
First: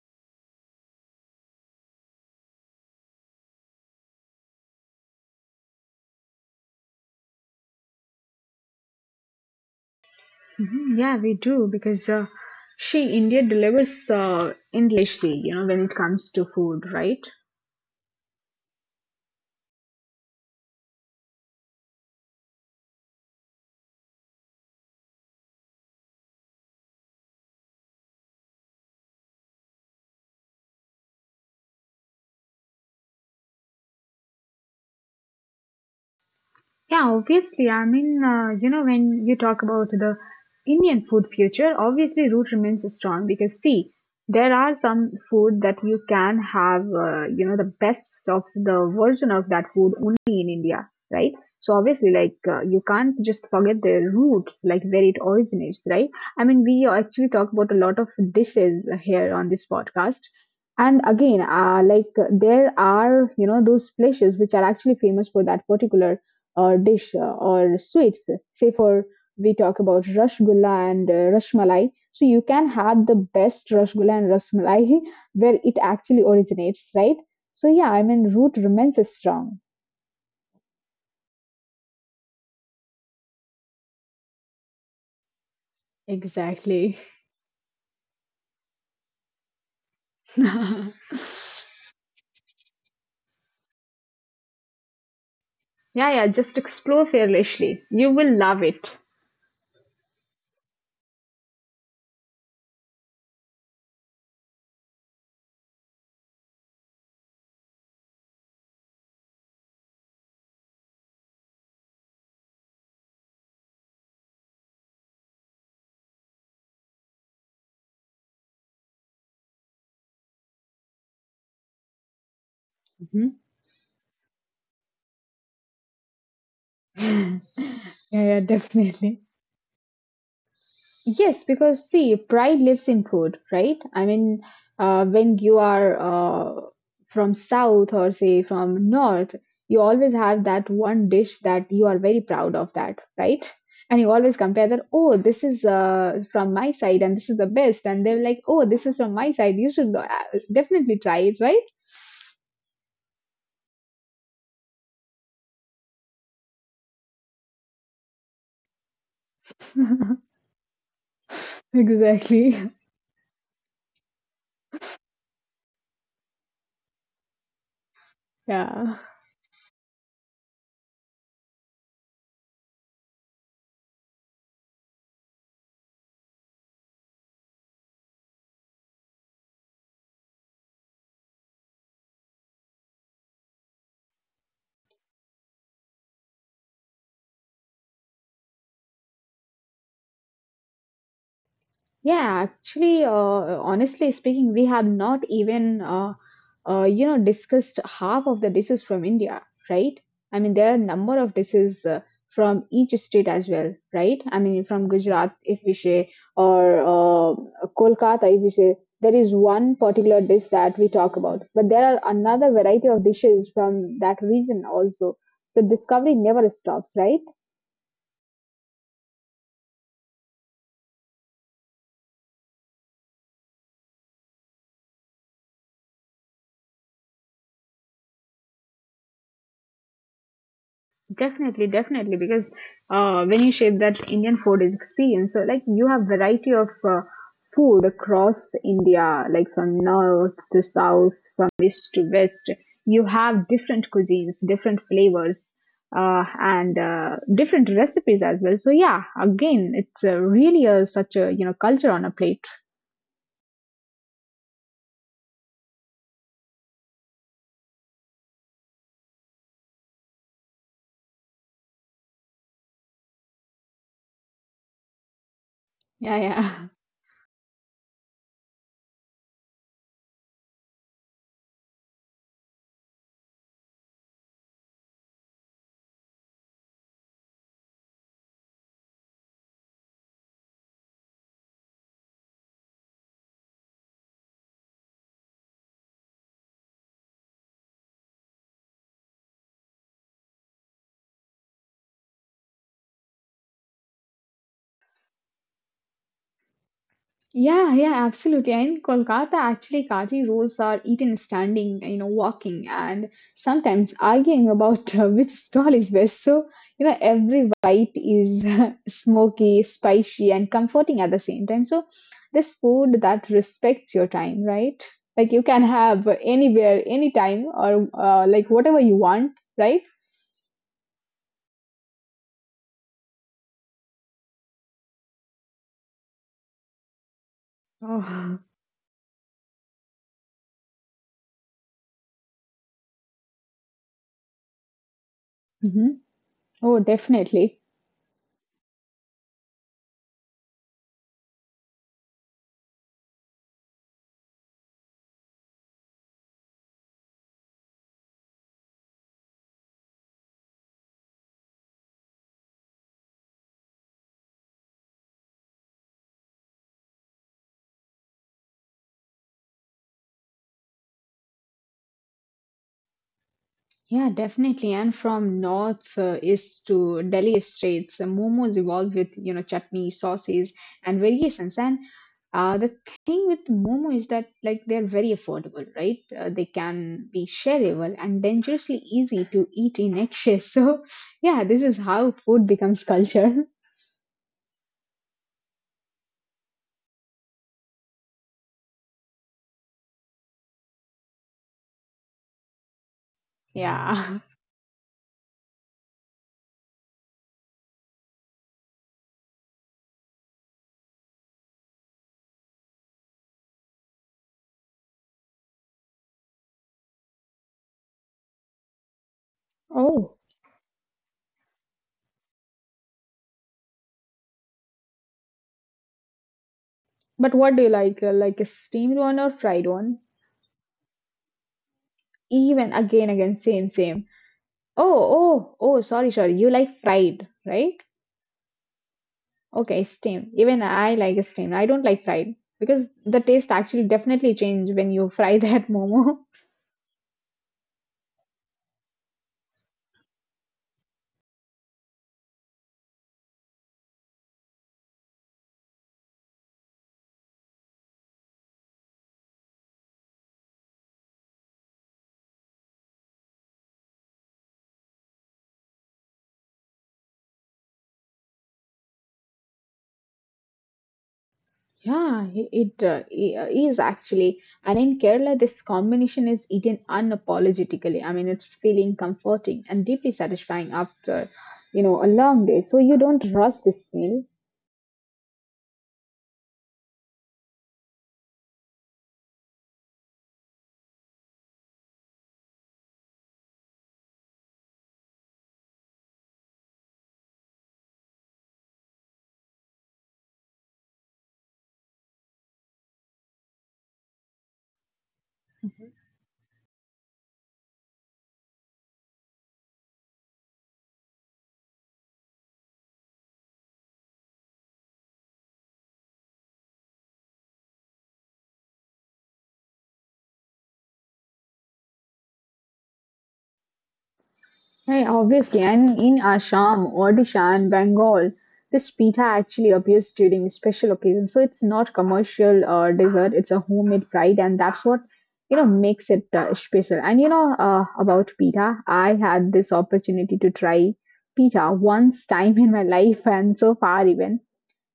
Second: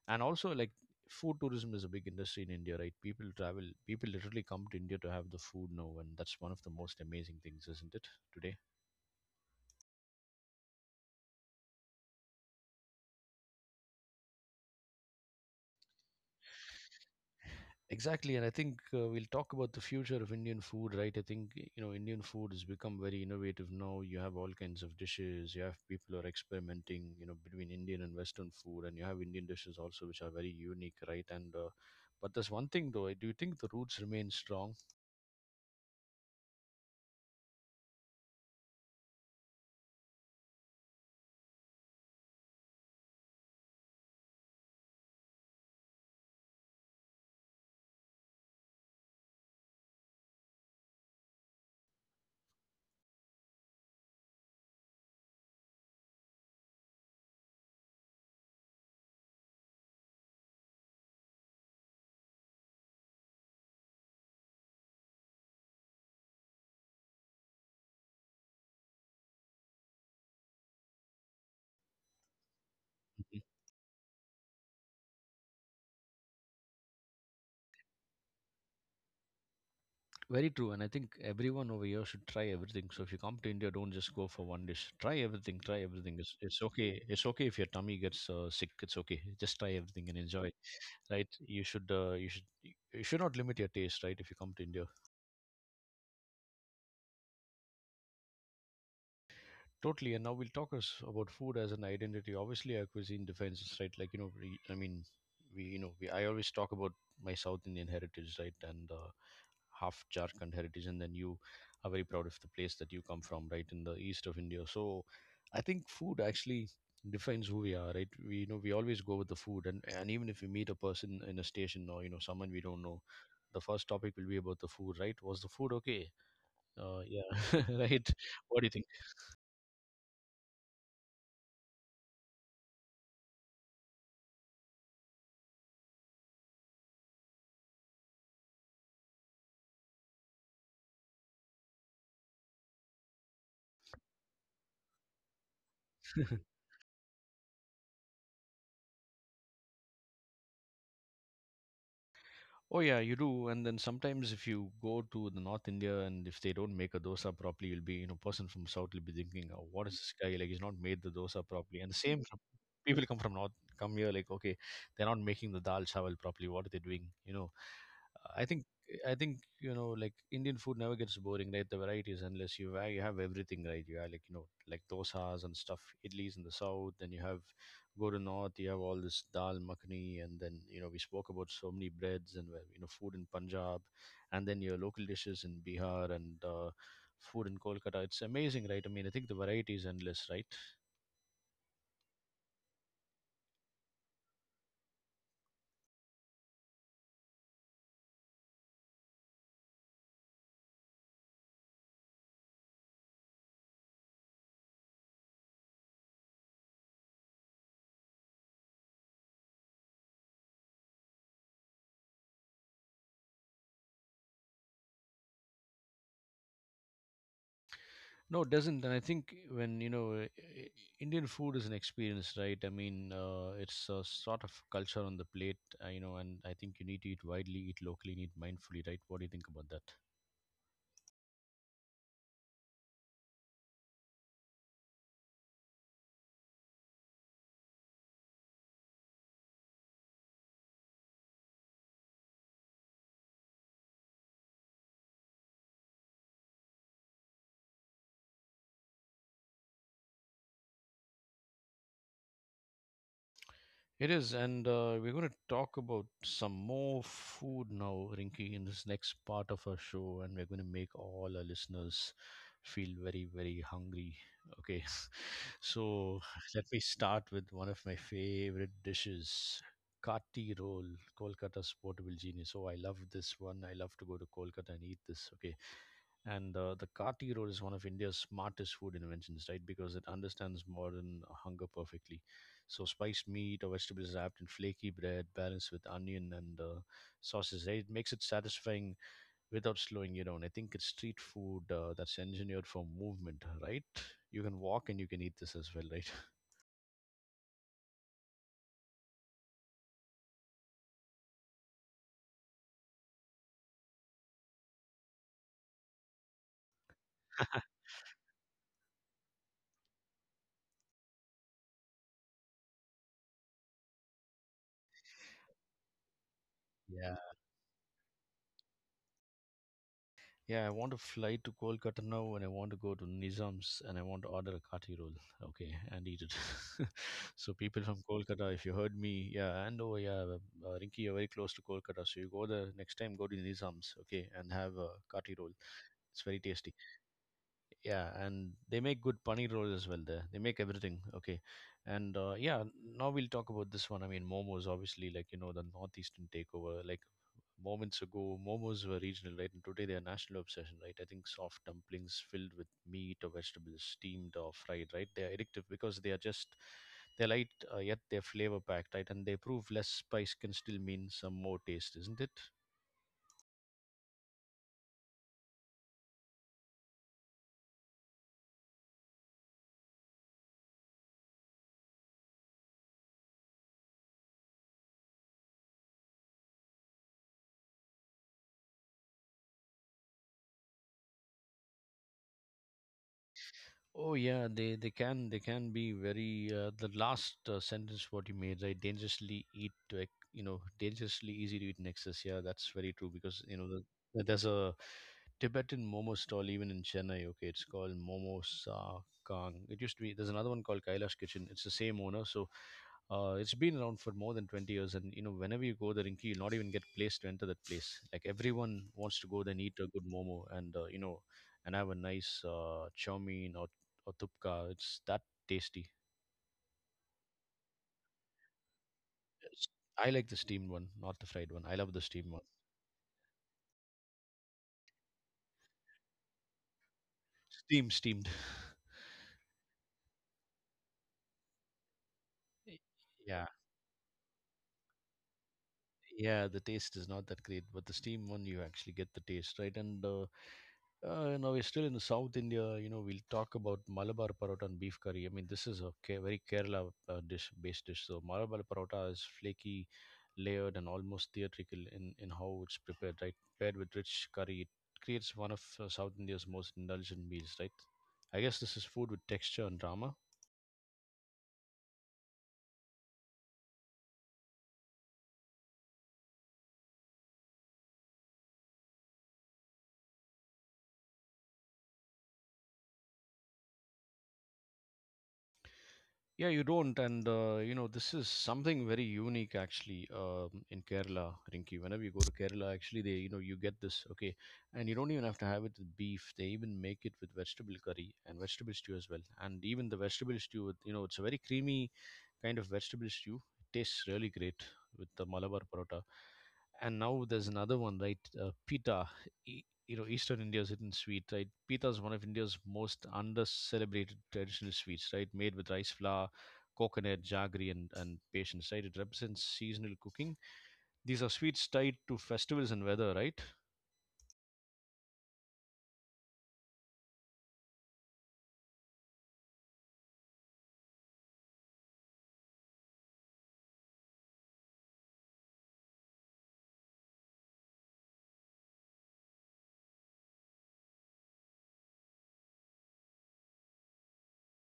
[SPEAKER 1] And also, like, food tourism is a big industry in India, right? People travel, people literally come to India to have the food now. And that's one of the most amazing things, isn't it, today?
[SPEAKER 2] Mhm. Yeah, we do because she India delivers endlessly, you know, when it comes to food, right?
[SPEAKER 1] Exactly, and I think we'll talk about the future of Indian food, right? I think you know Indian food has become very innovative now. You have all kinds of dishes. You have people who are experimenting, you know, between Indian and Western food, and you have Indian dishes also which are very unique, right? And but there's one thing though. I do think the roots remain strong.
[SPEAKER 2] Yeah, obviously. I mean, when you talk about the Indian food future, obviously root remains strong because see, there are some food that you can have, the best of the version of that food only in India, right? So obviously, like you can't just forget the roots, like where it originates, right? I mean, we actually talk about a lot of dishes here on this podcast, and again, there are, you know, those places which are actually famous for that particular or dish or sweets. Say for we talk about rasgulla and rasmalai. So you can have the
[SPEAKER 1] Mhm.
[SPEAKER 2] best rasgulla and rasmalai where it actually originates, right? So yeah, I mean root remains strong.
[SPEAKER 1] Very true, and I think everyone over here should try everything. So if you come to India, don't just go for one dish. Try everything. Try everything. It's
[SPEAKER 2] Exactly.
[SPEAKER 1] okay. It's okay if your tummy gets sick. It's okay. Just try everything and enjoy.
[SPEAKER 2] Yeah,
[SPEAKER 1] Right, you should you should, you should not limit your taste, right, if you come to India.
[SPEAKER 2] yeah, just explore fearlessly. You will love it.
[SPEAKER 1] Totally. And now we'll talk us about food as an identity. Obviously our cuisine defenses, right, like you know we, I always talk about my South Indian heritage, right, and half Jharkhand heritage, and then you are very proud of the place that you come from, right, in the east of India. So I think food actually defines who we are, right? We, you know, we always go with the food, and even if we meet a person in a station or you know someone we don't know.
[SPEAKER 2] Mhm.
[SPEAKER 1] The first topic will be about the food, right? Was the food okay?
[SPEAKER 2] Yeah,
[SPEAKER 1] Yeah, right.
[SPEAKER 2] yeah,
[SPEAKER 1] What do you
[SPEAKER 2] definitely. Yes, because see, pride lives in food, right? I mean, when you are from south or say from north, you always have that one dish that you are very proud of that, right? And you always compare that, oh, this is from
[SPEAKER 1] think?
[SPEAKER 2] my side and this is the best. And they're like, oh, this is from my side. You should definitely try it, right?
[SPEAKER 1] Oh yeah, you do. And then sometimes if you go to the North India and if they don't make a dosa properly, you'll be you know person from South will be thinking, oh, what is this guy like? He's not made the dosa properly. And the same from-
[SPEAKER 2] Exactly.
[SPEAKER 1] people come from North come here like okay, they're not making the dal chawal properly. What are they doing? You know, uh, I think
[SPEAKER 2] Yeah.
[SPEAKER 1] I think you know like Indian food never gets boring, right? The varieties unless you have everything, right? You have like dosas and stuff, idlis in the south, then you have go to north you have all this dal makhni, and then you know we spoke about so many breads and well, you know food in Punjab and then your local dishes in Bihar and food in Kolkata. It's amazing, right? I mean, I think the variety is endless, right?
[SPEAKER 2] Yeah, actually, honestly speaking, we have not even, you know, discussed half of the dishes from India, right? I mean there are number of dishes from each state as well, right? I mean from Gujarat if we say, or Kolkata if we say, there is one particular dish that we talk about, but there are another variety of dishes from that region also. The discovery never stops, right?
[SPEAKER 1] No, it doesn't, and I think when you know i- Indian food is an experience, right? I mean, it's a sort of culture on the plate, you know. And I think you need to eat widely, eat locally, and eat mindfully, right? What do you think about that?
[SPEAKER 2] Definitely, definitely, because when you shape that Indian food experience, so like you have variety of food across India, like from north to south, from east to west. You have different cuisines, different flavors, and different recipes as well. So yeah, again, it's really a, such a you know culture on a plate.
[SPEAKER 1] It is, and we're going to talk about some more food now, Rinky, in this next part of our show, and we're going to make all our listeners feel very, very hungry. Okay,
[SPEAKER 2] Yeah,
[SPEAKER 1] so
[SPEAKER 2] yeah.
[SPEAKER 1] let me start with one of my favorite dishes. Kati roll, Kolkata's portable genius. So I love this one. I love to go to Kolkata and eat this. Okay, and the Kati roll is one of India's smartest food inventions, right? Because it understands modern hunger perfectly, so spiced meat or vegetables wrapped in flaky bread, balanced with onion and sauces. Right? It makes it satisfying without slowing you down. I think it's street food that's engineered for movement. Right? You can walk and you can eat this as well. Right?
[SPEAKER 2] Yeah, yeah, absolutely. And in Kolkata, actually, Kaji rolls are eaten standing, you know, walking and sometimes arguing about which stall is best. So, you know, every bite is smoky, spicy, and comforting at the same time. So, this food that respects your time, right? Like you can have anywhere, anytime, or like whatever you want, right?
[SPEAKER 1] Yeah, I want to fly to Kolkata now, and I want to go to Nizam's, and I want to order a kati roll, okay, and eat it. So people from
[SPEAKER 2] Oh.
[SPEAKER 1] Kolkata, if you heard me, yeah, and oh yeah, uh, Rinki, you're very close to Kolkata, so you go there next time. Go to Nizam's, okay, and have a kati roll.
[SPEAKER 2] Mhm.
[SPEAKER 1] It's very
[SPEAKER 2] Oh,
[SPEAKER 1] tasty.
[SPEAKER 2] definitely.
[SPEAKER 1] Yeah, and they make good paneer rolls as well there. They make everything, okay. And yeah, now we'll talk about this one. I mean, momos, obviously, like you know, the northeastern takeover. Like moments ago momos were regional, right? And today they are national obsession, right? I think soft dumplings filled with meat or vegetables, steamed or fried, right? They are addictive because they are just they're light, yet they're flavor packed, right? And they prove less spice can still mean some more taste, isn't it?
[SPEAKER 2] Yeah, definitely. And from north east to Delhi states, momos evolved with you know chutney, sauces, and variations. And the thing with momo is that like they're very affordable, right? They can be shareable and dangerously easy to eat in excess. So yeah, this is how food becomes culture.
[SPEAKER 1] Oh yeah, they can they can be very the last sentence what you made, right? Dangerously you know, dangerously easy to eat in excess. Yeah, that's very true. Because you know,
[SPEAKER 2] Yeah.
[SPEAKER 1] there's a Tibetan momo stall even in Chennai, okay. It's called Momo Sa Kang. It used to be, there's another one called Kailash Kitchen. It's the same owner. So it's been around for more than 20 years, and you know, whenever you go there in Key, you'll not even get placed to enter that place. Like, everyone wants to go there and eat a
[SPEAKER 2] Oh,
[SPEAKER 1] good momo, and you know, and have a nice chow mein or thupka. It's that tasty.
[SPEAKER 2] but what do you like? Like a steamed one or fried
[SPEAKER 1] It's-
[SPEAKER 2] one?
[SPEAKER 1] I like the steamed one, not the fried one. I love the steamed one.
[SPEAKER 2] Even again, same. Oh, sorry. You like fried, right?
[SPEAKER 1] Steam, steamed.
[SPEAKER 2] Okay, steamed. Even I like steamed. I don't like fried because the taste
[SPEAKER 1] Yeah,
[SPEAKER 2] actually definitely change when you fry that momo.
[SPEAKER 1] yeah. The taste is not that great, but the steamed one you actually get the taste, right. And now we're still in the South India. You know, we'll talk about Malabar parota and beef curry. I mean, this is a very Kerala dish, based dish. So Malabar parota is flaky, layered, and almost theatrical in how it's prepared. Right, paired with rich curry, it creates one of South India's most indulgent meals. Right, I guess this is food with texture and drama.
[SPEAKER 2] Yeah, is actually. And in Kerala, this combination is eaten unapologetically. I mean, it's feeling comforting and deeply satisfying after, you know, a long day. So you don't rush this meal.
[SPEAKER 1] Yeah, you don't. And, you know, this is something very unique actually in Kerala, Rinki. Whenever you go to Kerala, actually, they, you know, you get this, okay. And you don't even have to have it with beef. They even make it with vegetable curry and vegetable stew as well. And even the vegetable stew, with, you know, it's a very creamy kind of vegetable stew. It tastes really great with the Malabar parota. And now there's another one, right? Pita. You know, Eastern India's hidden sweet, right? Pita is one of India's most under-celebrated traditional sweets, right? Made with rice flour, coconut, jaggery, and patience, right? It represents seasonal cooking. These are sweets tied to festivals and weather, right?
[SPEAKER 2] Hey, obviously, and in Assam, Odisha, and Bengal, this pita actually appears during special occasions. So it's not commercial dessert; it's a homemade pride, and that's what you know makes it special. And you know about pita, I had this opportunity to try pita once time in my life, and so far even.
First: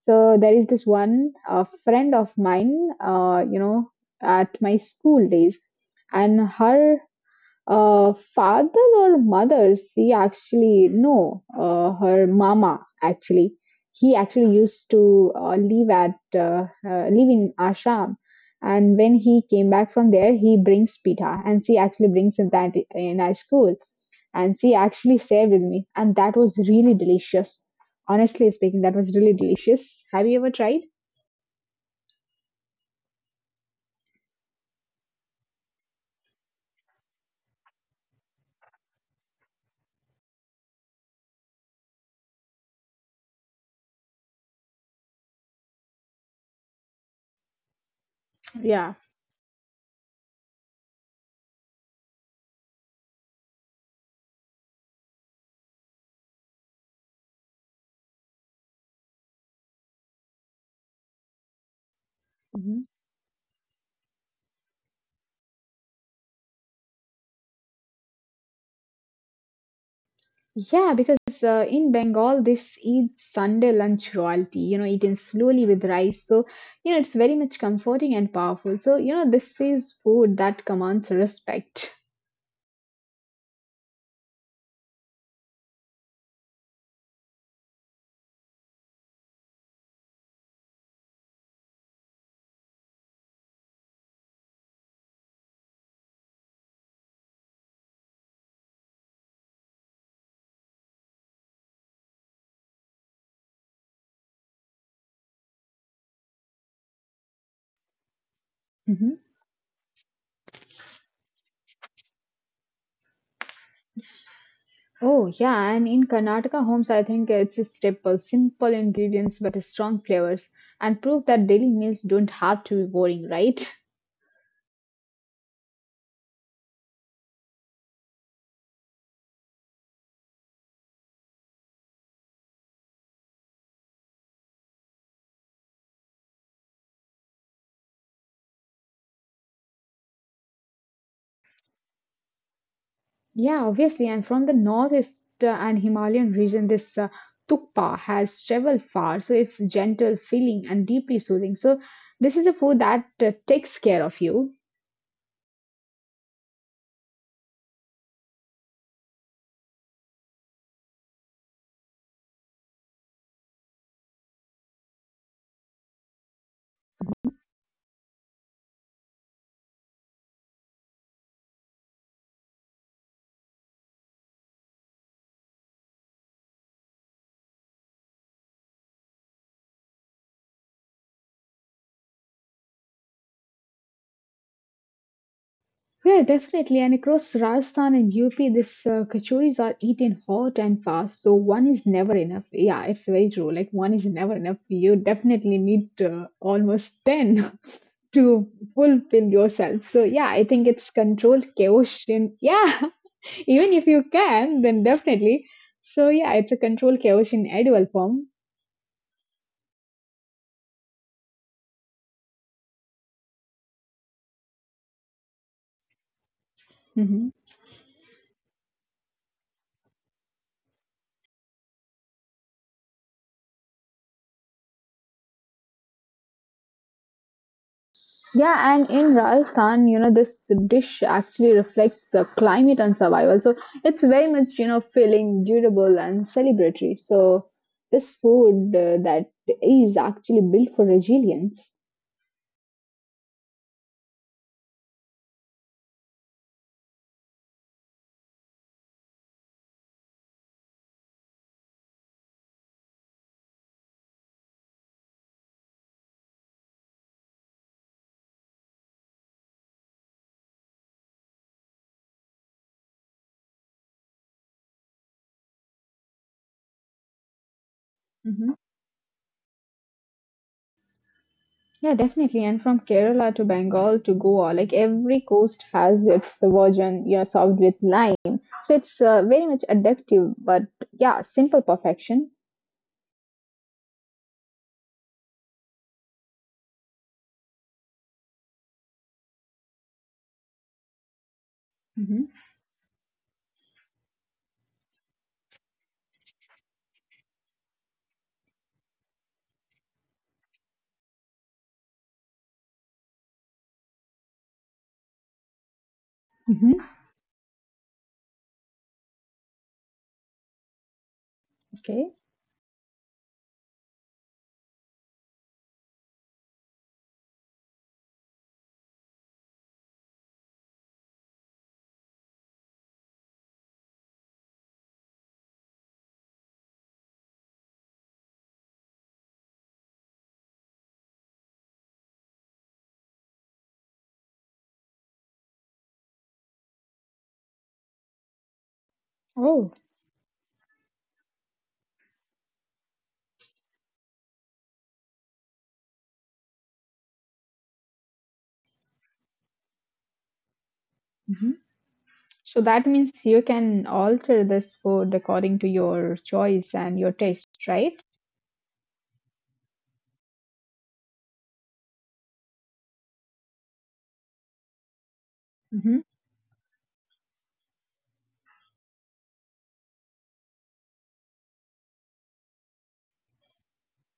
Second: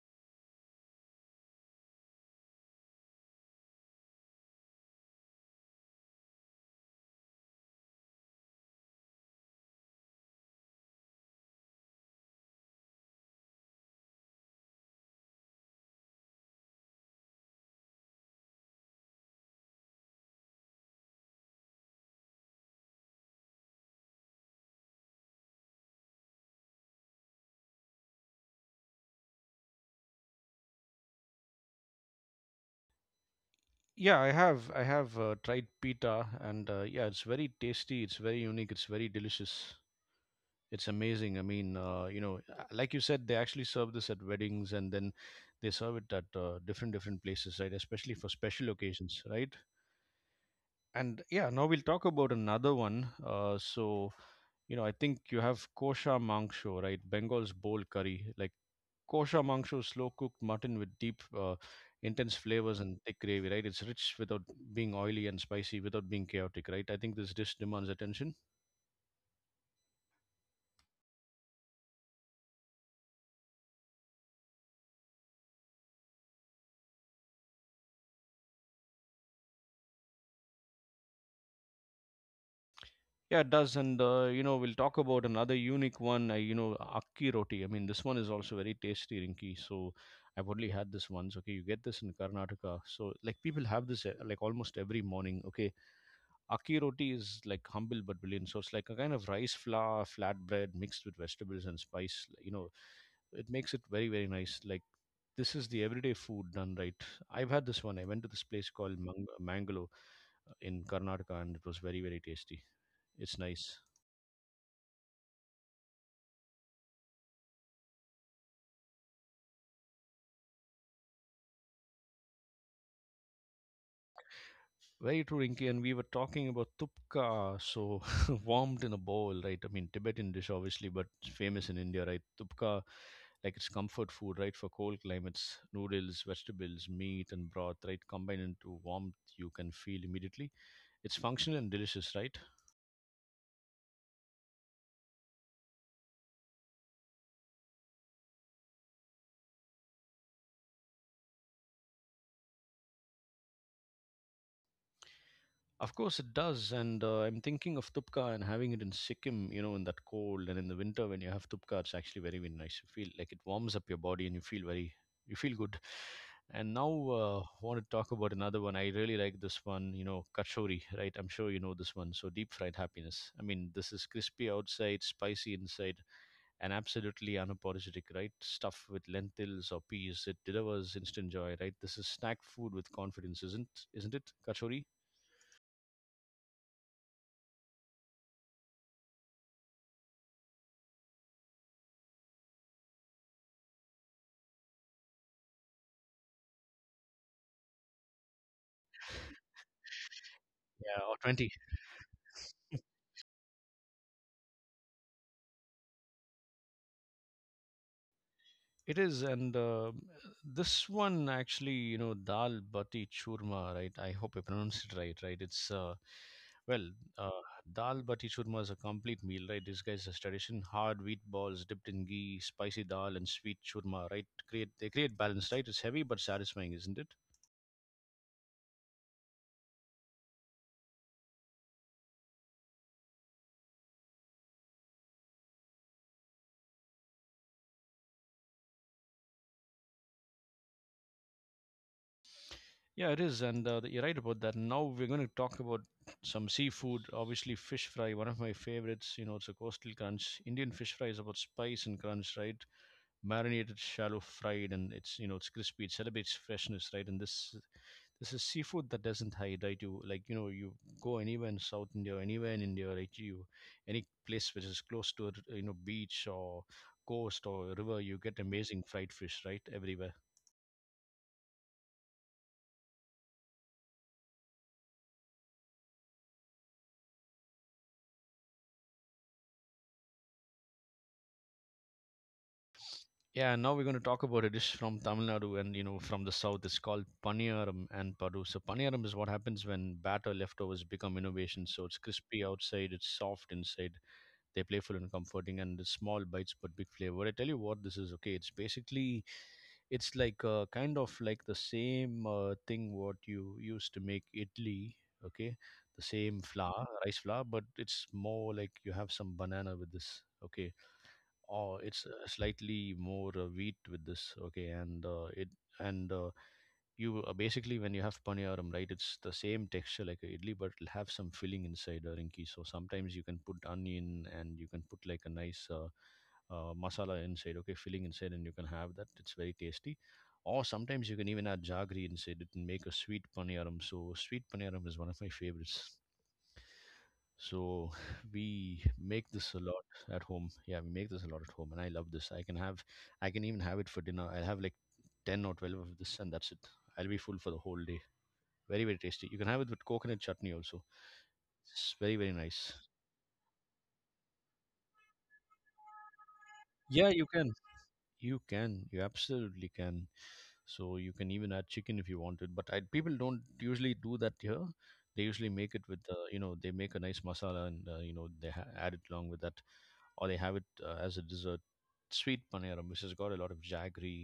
[SPEAKER 2] So there is this one friend of mine, at my school days, and her father or mother, she actually, no, her mama actually. He actually used to live in Assam. And when he came back from there, he brings pita and she actually brings him that in our school. And she actually shared with me. And that was really delicious. Honestly speaking, that was really delicious. Have you ever tried?
[SPEAKER 1] Yeah, I have. I have tried pita, and yeah, it's very tasty. It's very unique. It's very delicious. It's amazing. I mean, you know, like you said, they actually serve this at weddings, and then they serve it at different different places, right? Especially for special
[SPEAKER 2] Yeah.
[SPEAKER 1] occasions, right? And yeah, now we'll talk about another one. So, you know, I think you have kosha mangsho, right? Bengal's bowl curry, like kosha mangsho is slow cooked mutton with deep, intense flavors and thick gravy, right? It's rich without being oily and spicy without being chaotic, right? I think this dish demands attention.
[SPEAKER 2] Yeah, because in Bengal, this eats Sunday lunch royalty, you know, eaten slowly with rice. So, you know, it's very much comforting and powerful. So, you know, this is food that commands respect.
[SPEAKER 1] Yeah, it does. And, you know, we'll talk about another unique one, you know, akki roti. I mean, this one is also very tasty, Rinki. So I've only had this once. Okay, you get this in Karnataka. So, like, people have this, like, almost every morning. Okay, aki roti is like humble but brilliant. So it's like a kind of rice flour flatbread mixed with vegetables and spice. You know, it makes it very, very nice. Like, this is the everyday food done right. I've had this one. I went to this place called
[SPEAKER 2] Hmm.
[SPEAKER 1] Mangalo in Karnataka, and it was very, very tasty. It's nice.
[SPEAKER 2] Oh, yeah. And in Karnataka homes, I think it's a staple simple ingredients but strong flavors and proof that daily meals don't have to be boring, right?
[SPEAKER 1] Very true, Rinki. And we were talking about tupka, so warmed in a bowl, right? I mean, Tibetan dish, obviously, but it's famous in India, right? Tupka, like it's comfort food, right? For cold climates, noodles, vegetables, meat, and broth, right? Combined into warmth you can feel immediately. It's functional and delicious, right?
[SPEAKER 2] Yeah, obviously. And from the northeast and Himalayan region, this tukpa has traveled far. So it's gentle, filling, and deeply soothing. So this is a food that takes care of you.
[SPEAKER 1] Of course it does, and I'm thinking of tupka and having it in Sikkim. You know, in that cold and in the winter, when you have tupka, it's actually very, very nice. You feel like it warms up your body and you feel very, you feel good. And now want to talk about another one. I really like this one, you know, kachori, right? I'm sure you know this one. So deep fried happiness. I mean, this is crispy outside, spicy inside, and absolutely unapologetic, right? Stuff with lentils or peas, it delivers instant joy, right? This is snack food with confidence, isn't it, kachori?
[SPEAKER 2] Yeah, definitely. And across Rajasthan and UP, this kachoris are eaten hot and fast. So one is never enough. Yeah, it's very true. Like one is never enough. You definitely need almost 10 to fulfill yourself. So yeah, I think it's
[SPEAKER 1] Yeah, or 20.
[SPEAKER 2] controlled chaos. Yeah. Even if you can, then definitely. So yeah, it's a controlled chaos in edible form.
[SPEAKER 1] It is, and this one actually, you know, dal bati churma, right? I hope I pronounced it right, right? It's well,
[SPEAKER 2] Mhm.
[SPEAKER 1] uh, dal bati churma is a complete meal, right? This guy's a tradition: hard wheat balls dipped in ghee, spicy dal, and sweet churma, right? Create they create balance, right? It's heavy but satisfying, isn't it?
[SPEAKER 2] Yeah, and in Rajasthan, you know, this dish actually reflects the climate and survival. So it's very much, you know, feeling durable and celebratory. So this food that is actually built for resilience.
[SPEAKER 1] Yeah, it is, and you're right about that. Now we're going to talk about some seafood. Obviously, fish fry, one of my favorites. You know, it's a coastal crunch. Indian fish fry is about spice and crunch, right? Marinated, shallow fried, and it's, you know, it's crispy. It celebrates freshness, right? And this is seafood that doesn't hide, right? You, like you know, you go anywhere in South India, anywhere in India, right? You, any place which is close to a you know, beach or coast or river, you get
[SPEAKER 2] Mhm.
[SPEAKER 1] amazing fried fish, right? Everywhere.
[SPEAKER 2] Yeah, definitely. And from Kerala to Bengal to Goa, like every coast has its version, you know, served with lime. So it's very much addictive, but yeah, simple perfection.
[SPEAKER 1] Yeah, and now we're going to talk about a dish from Tamil Nadu and you know, from the south. It's called paniyaram and padu. So paniyaram is what happens when batter leftovers become innovation. So it's
[SPEAKER 2] Hmm.
[SPEAKER 1] crispy outside, it's soft inside, they're playful and comforting, and the small bites but big flavor. I tell you what, this is okay. It's basically, it's like kind of like the same thing what you used to make idli. Okay, the same flour,
[SPEAKER 2] Hmm.
[SPEAKER 1] rice flour, but it's more like you have some banana with this. Okay, or it's
[SPEAKER 2] Okay.
[SPEAKER 1] slightly more wheat with this, okay. And it and you basically, when you have paniyaram, right, it's the same texture like a idli, but it'll have some filling inside, a Rinki. So sometimes you can put onion and you can put like a nice masala inside, okay, filling inside, and you can have that. It's very tasty. Or sometimes you can even add jaggery inside it and make a sweet paniyaram. So sweet paniyaram is one of my favorites. So we make this a
[SPEAKER 2] Oh,
[SPEAKER 1] lot at home. Yeah, we make this a lot at home, and I love this. I can have, I can even have it for dinner. I'll have like 10 or 12 of this, and that's it. I'll be full for the whole day. Very, very tasty. You can have it with coconut chutney also.
[SPEAKER 2] hmm.
[SPEAKER 1] It's very, very
[SPEAKER 2] So
[SPEAKER 1] nice.
[SPEAKER 2] that means you can alter this food according to your choice and
[SPEAKER 1] Yeah,
[SPEAKER 2] your
[SPEAKER 1] you can.
[SPEAKER 2] taste, right?
[SPEAKER 1] You can, you absolutely can. So you can even add chicken if you wanted, but I, people don't usually do that here. They usually make it with,
[SPEAKER 2] Hmm.
[SPEAKER 1] you know, they make a nice masala and you know, they add it along with that, or they have it as a dessert. Sweet paneeram, which has got a lot of jaggery,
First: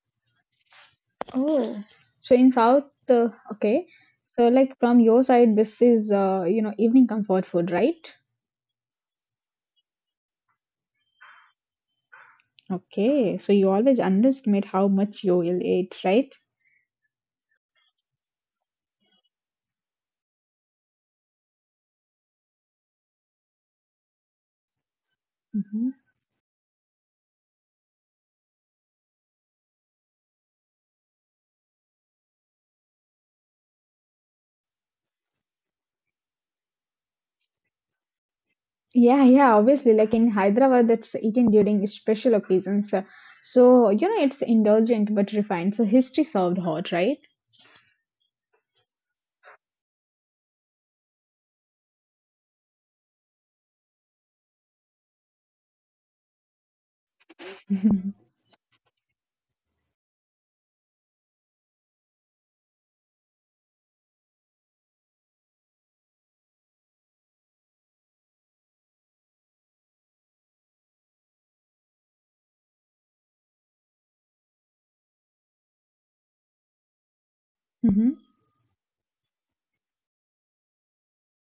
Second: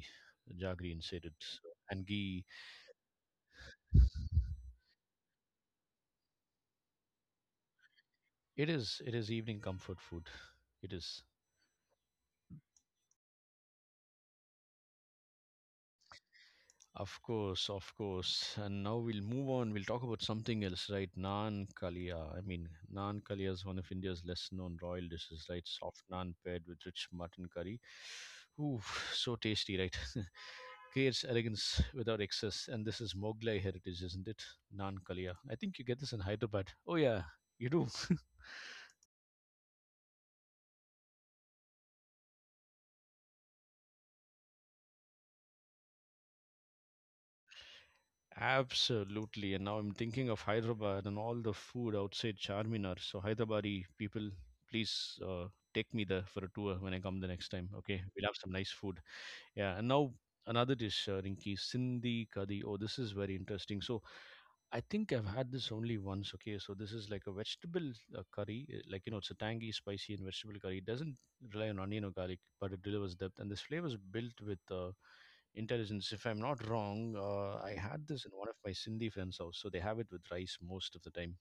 [SPEAKER 1] jaggery inside it, so,
[SPEAKER 2] Oh.
[SPEAKER 1] and
[SPEAKER 2] So
[SPEAKER 1] ghee.
[SPEAKER 2] in South, okay. So like from your side, this is you know evening comfort food, right?
[SPEAKER 1] It is evening comfort food. It is.
[SPEAKER 2] Okay, so you always underestimate how much you will eat, right?
[SPEAKER 1] Of course, of course. And now we'll move on. We'll talk about something else, right? Naan kalia. I mean, naan kalia is one of India's less known royal dishes, right?
[SPEAKER 2] Hmm.
[SPEAKER 1] Soft naan paired with rich mutton curry. Ooh, so tasty, right? Creates elegance without excess. And this is Moglai heritage, isn't it? Naan kalia. I think you get this in Hyderabad. Oh, yeah, you do.
[SPEAKER 2] Yeah, yeah, obviously, like in Hyderabad, that's eaten during special occasions. So, you know, it's indulgent but refined. So, history served hot, right?
[SPEAKER 1] Absolutely. And now I'm thinking of Hyderabad and all the food outside Charminar. So, Hyderabadi people, please take me there for a tour when I come the next time. Okay,
[SPEAKER 2] Hmm.
[SPEAKER 1] we'll have some nice food. Yeah, and now another dish, Rinki, Sindhi Kadi. Oh, this is very interesting. So, I think I've had this only once. Okay, so this is like a vegetable curry. Like you know, it's a tangy, spicy, and vegetable curry. It doesn't rely on onion or garlic, but it delivers depth. And this flavor is built with intelligence. If I'm not wrong, I had this in one of my Sindhi friends' house. So they have it with rice most of the time.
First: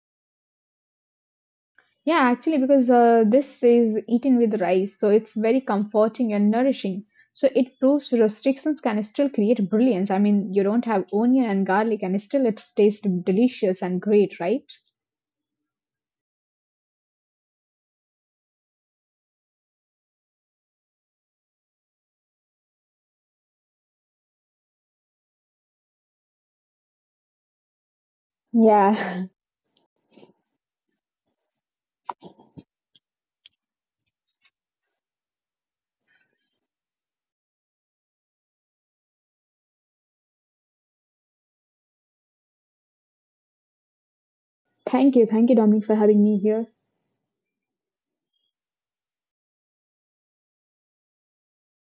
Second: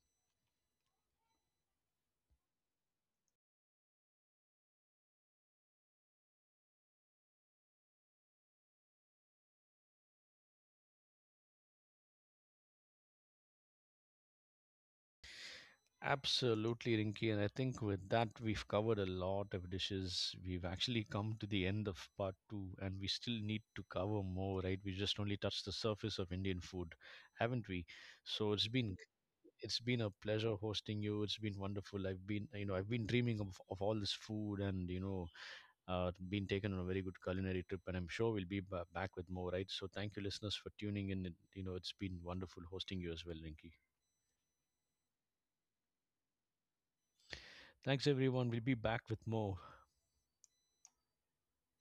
[SPEAKER 2] Yeah, actually, because this is eaten with rice, so it's very comforting and nourishing. So, it proves restrictions can still create brilliance. I mean, you don't have onion and garlic, and still it tastes delicious and great, right?
[SPEAKER 1] Absolutely, Rinky. And I think with that, we've covered a lot of dishes. We've actually come to the end of part two, and we still need to cover more, right? We just only touched the surface of Indian food, haven't we? So it's been,
[SPEAKER 2] Yeah.
[SPEAKER 1] it's been a pleasure hosting you. It's been wonderful. I've been, you know, I've been dreaming of all this food, and, you know, been taken on a very good culinary trip. And I'm sure we'll be back with more, right? So thank you, listeners, for tuning in. You know, it's been wonderful hosting you as well, Rinky.
[SPEAKER 2] Thank you. Thank you, Dominic, for having me here.
[SPEAKER 1] Thanks, everyone. We'll be back with more.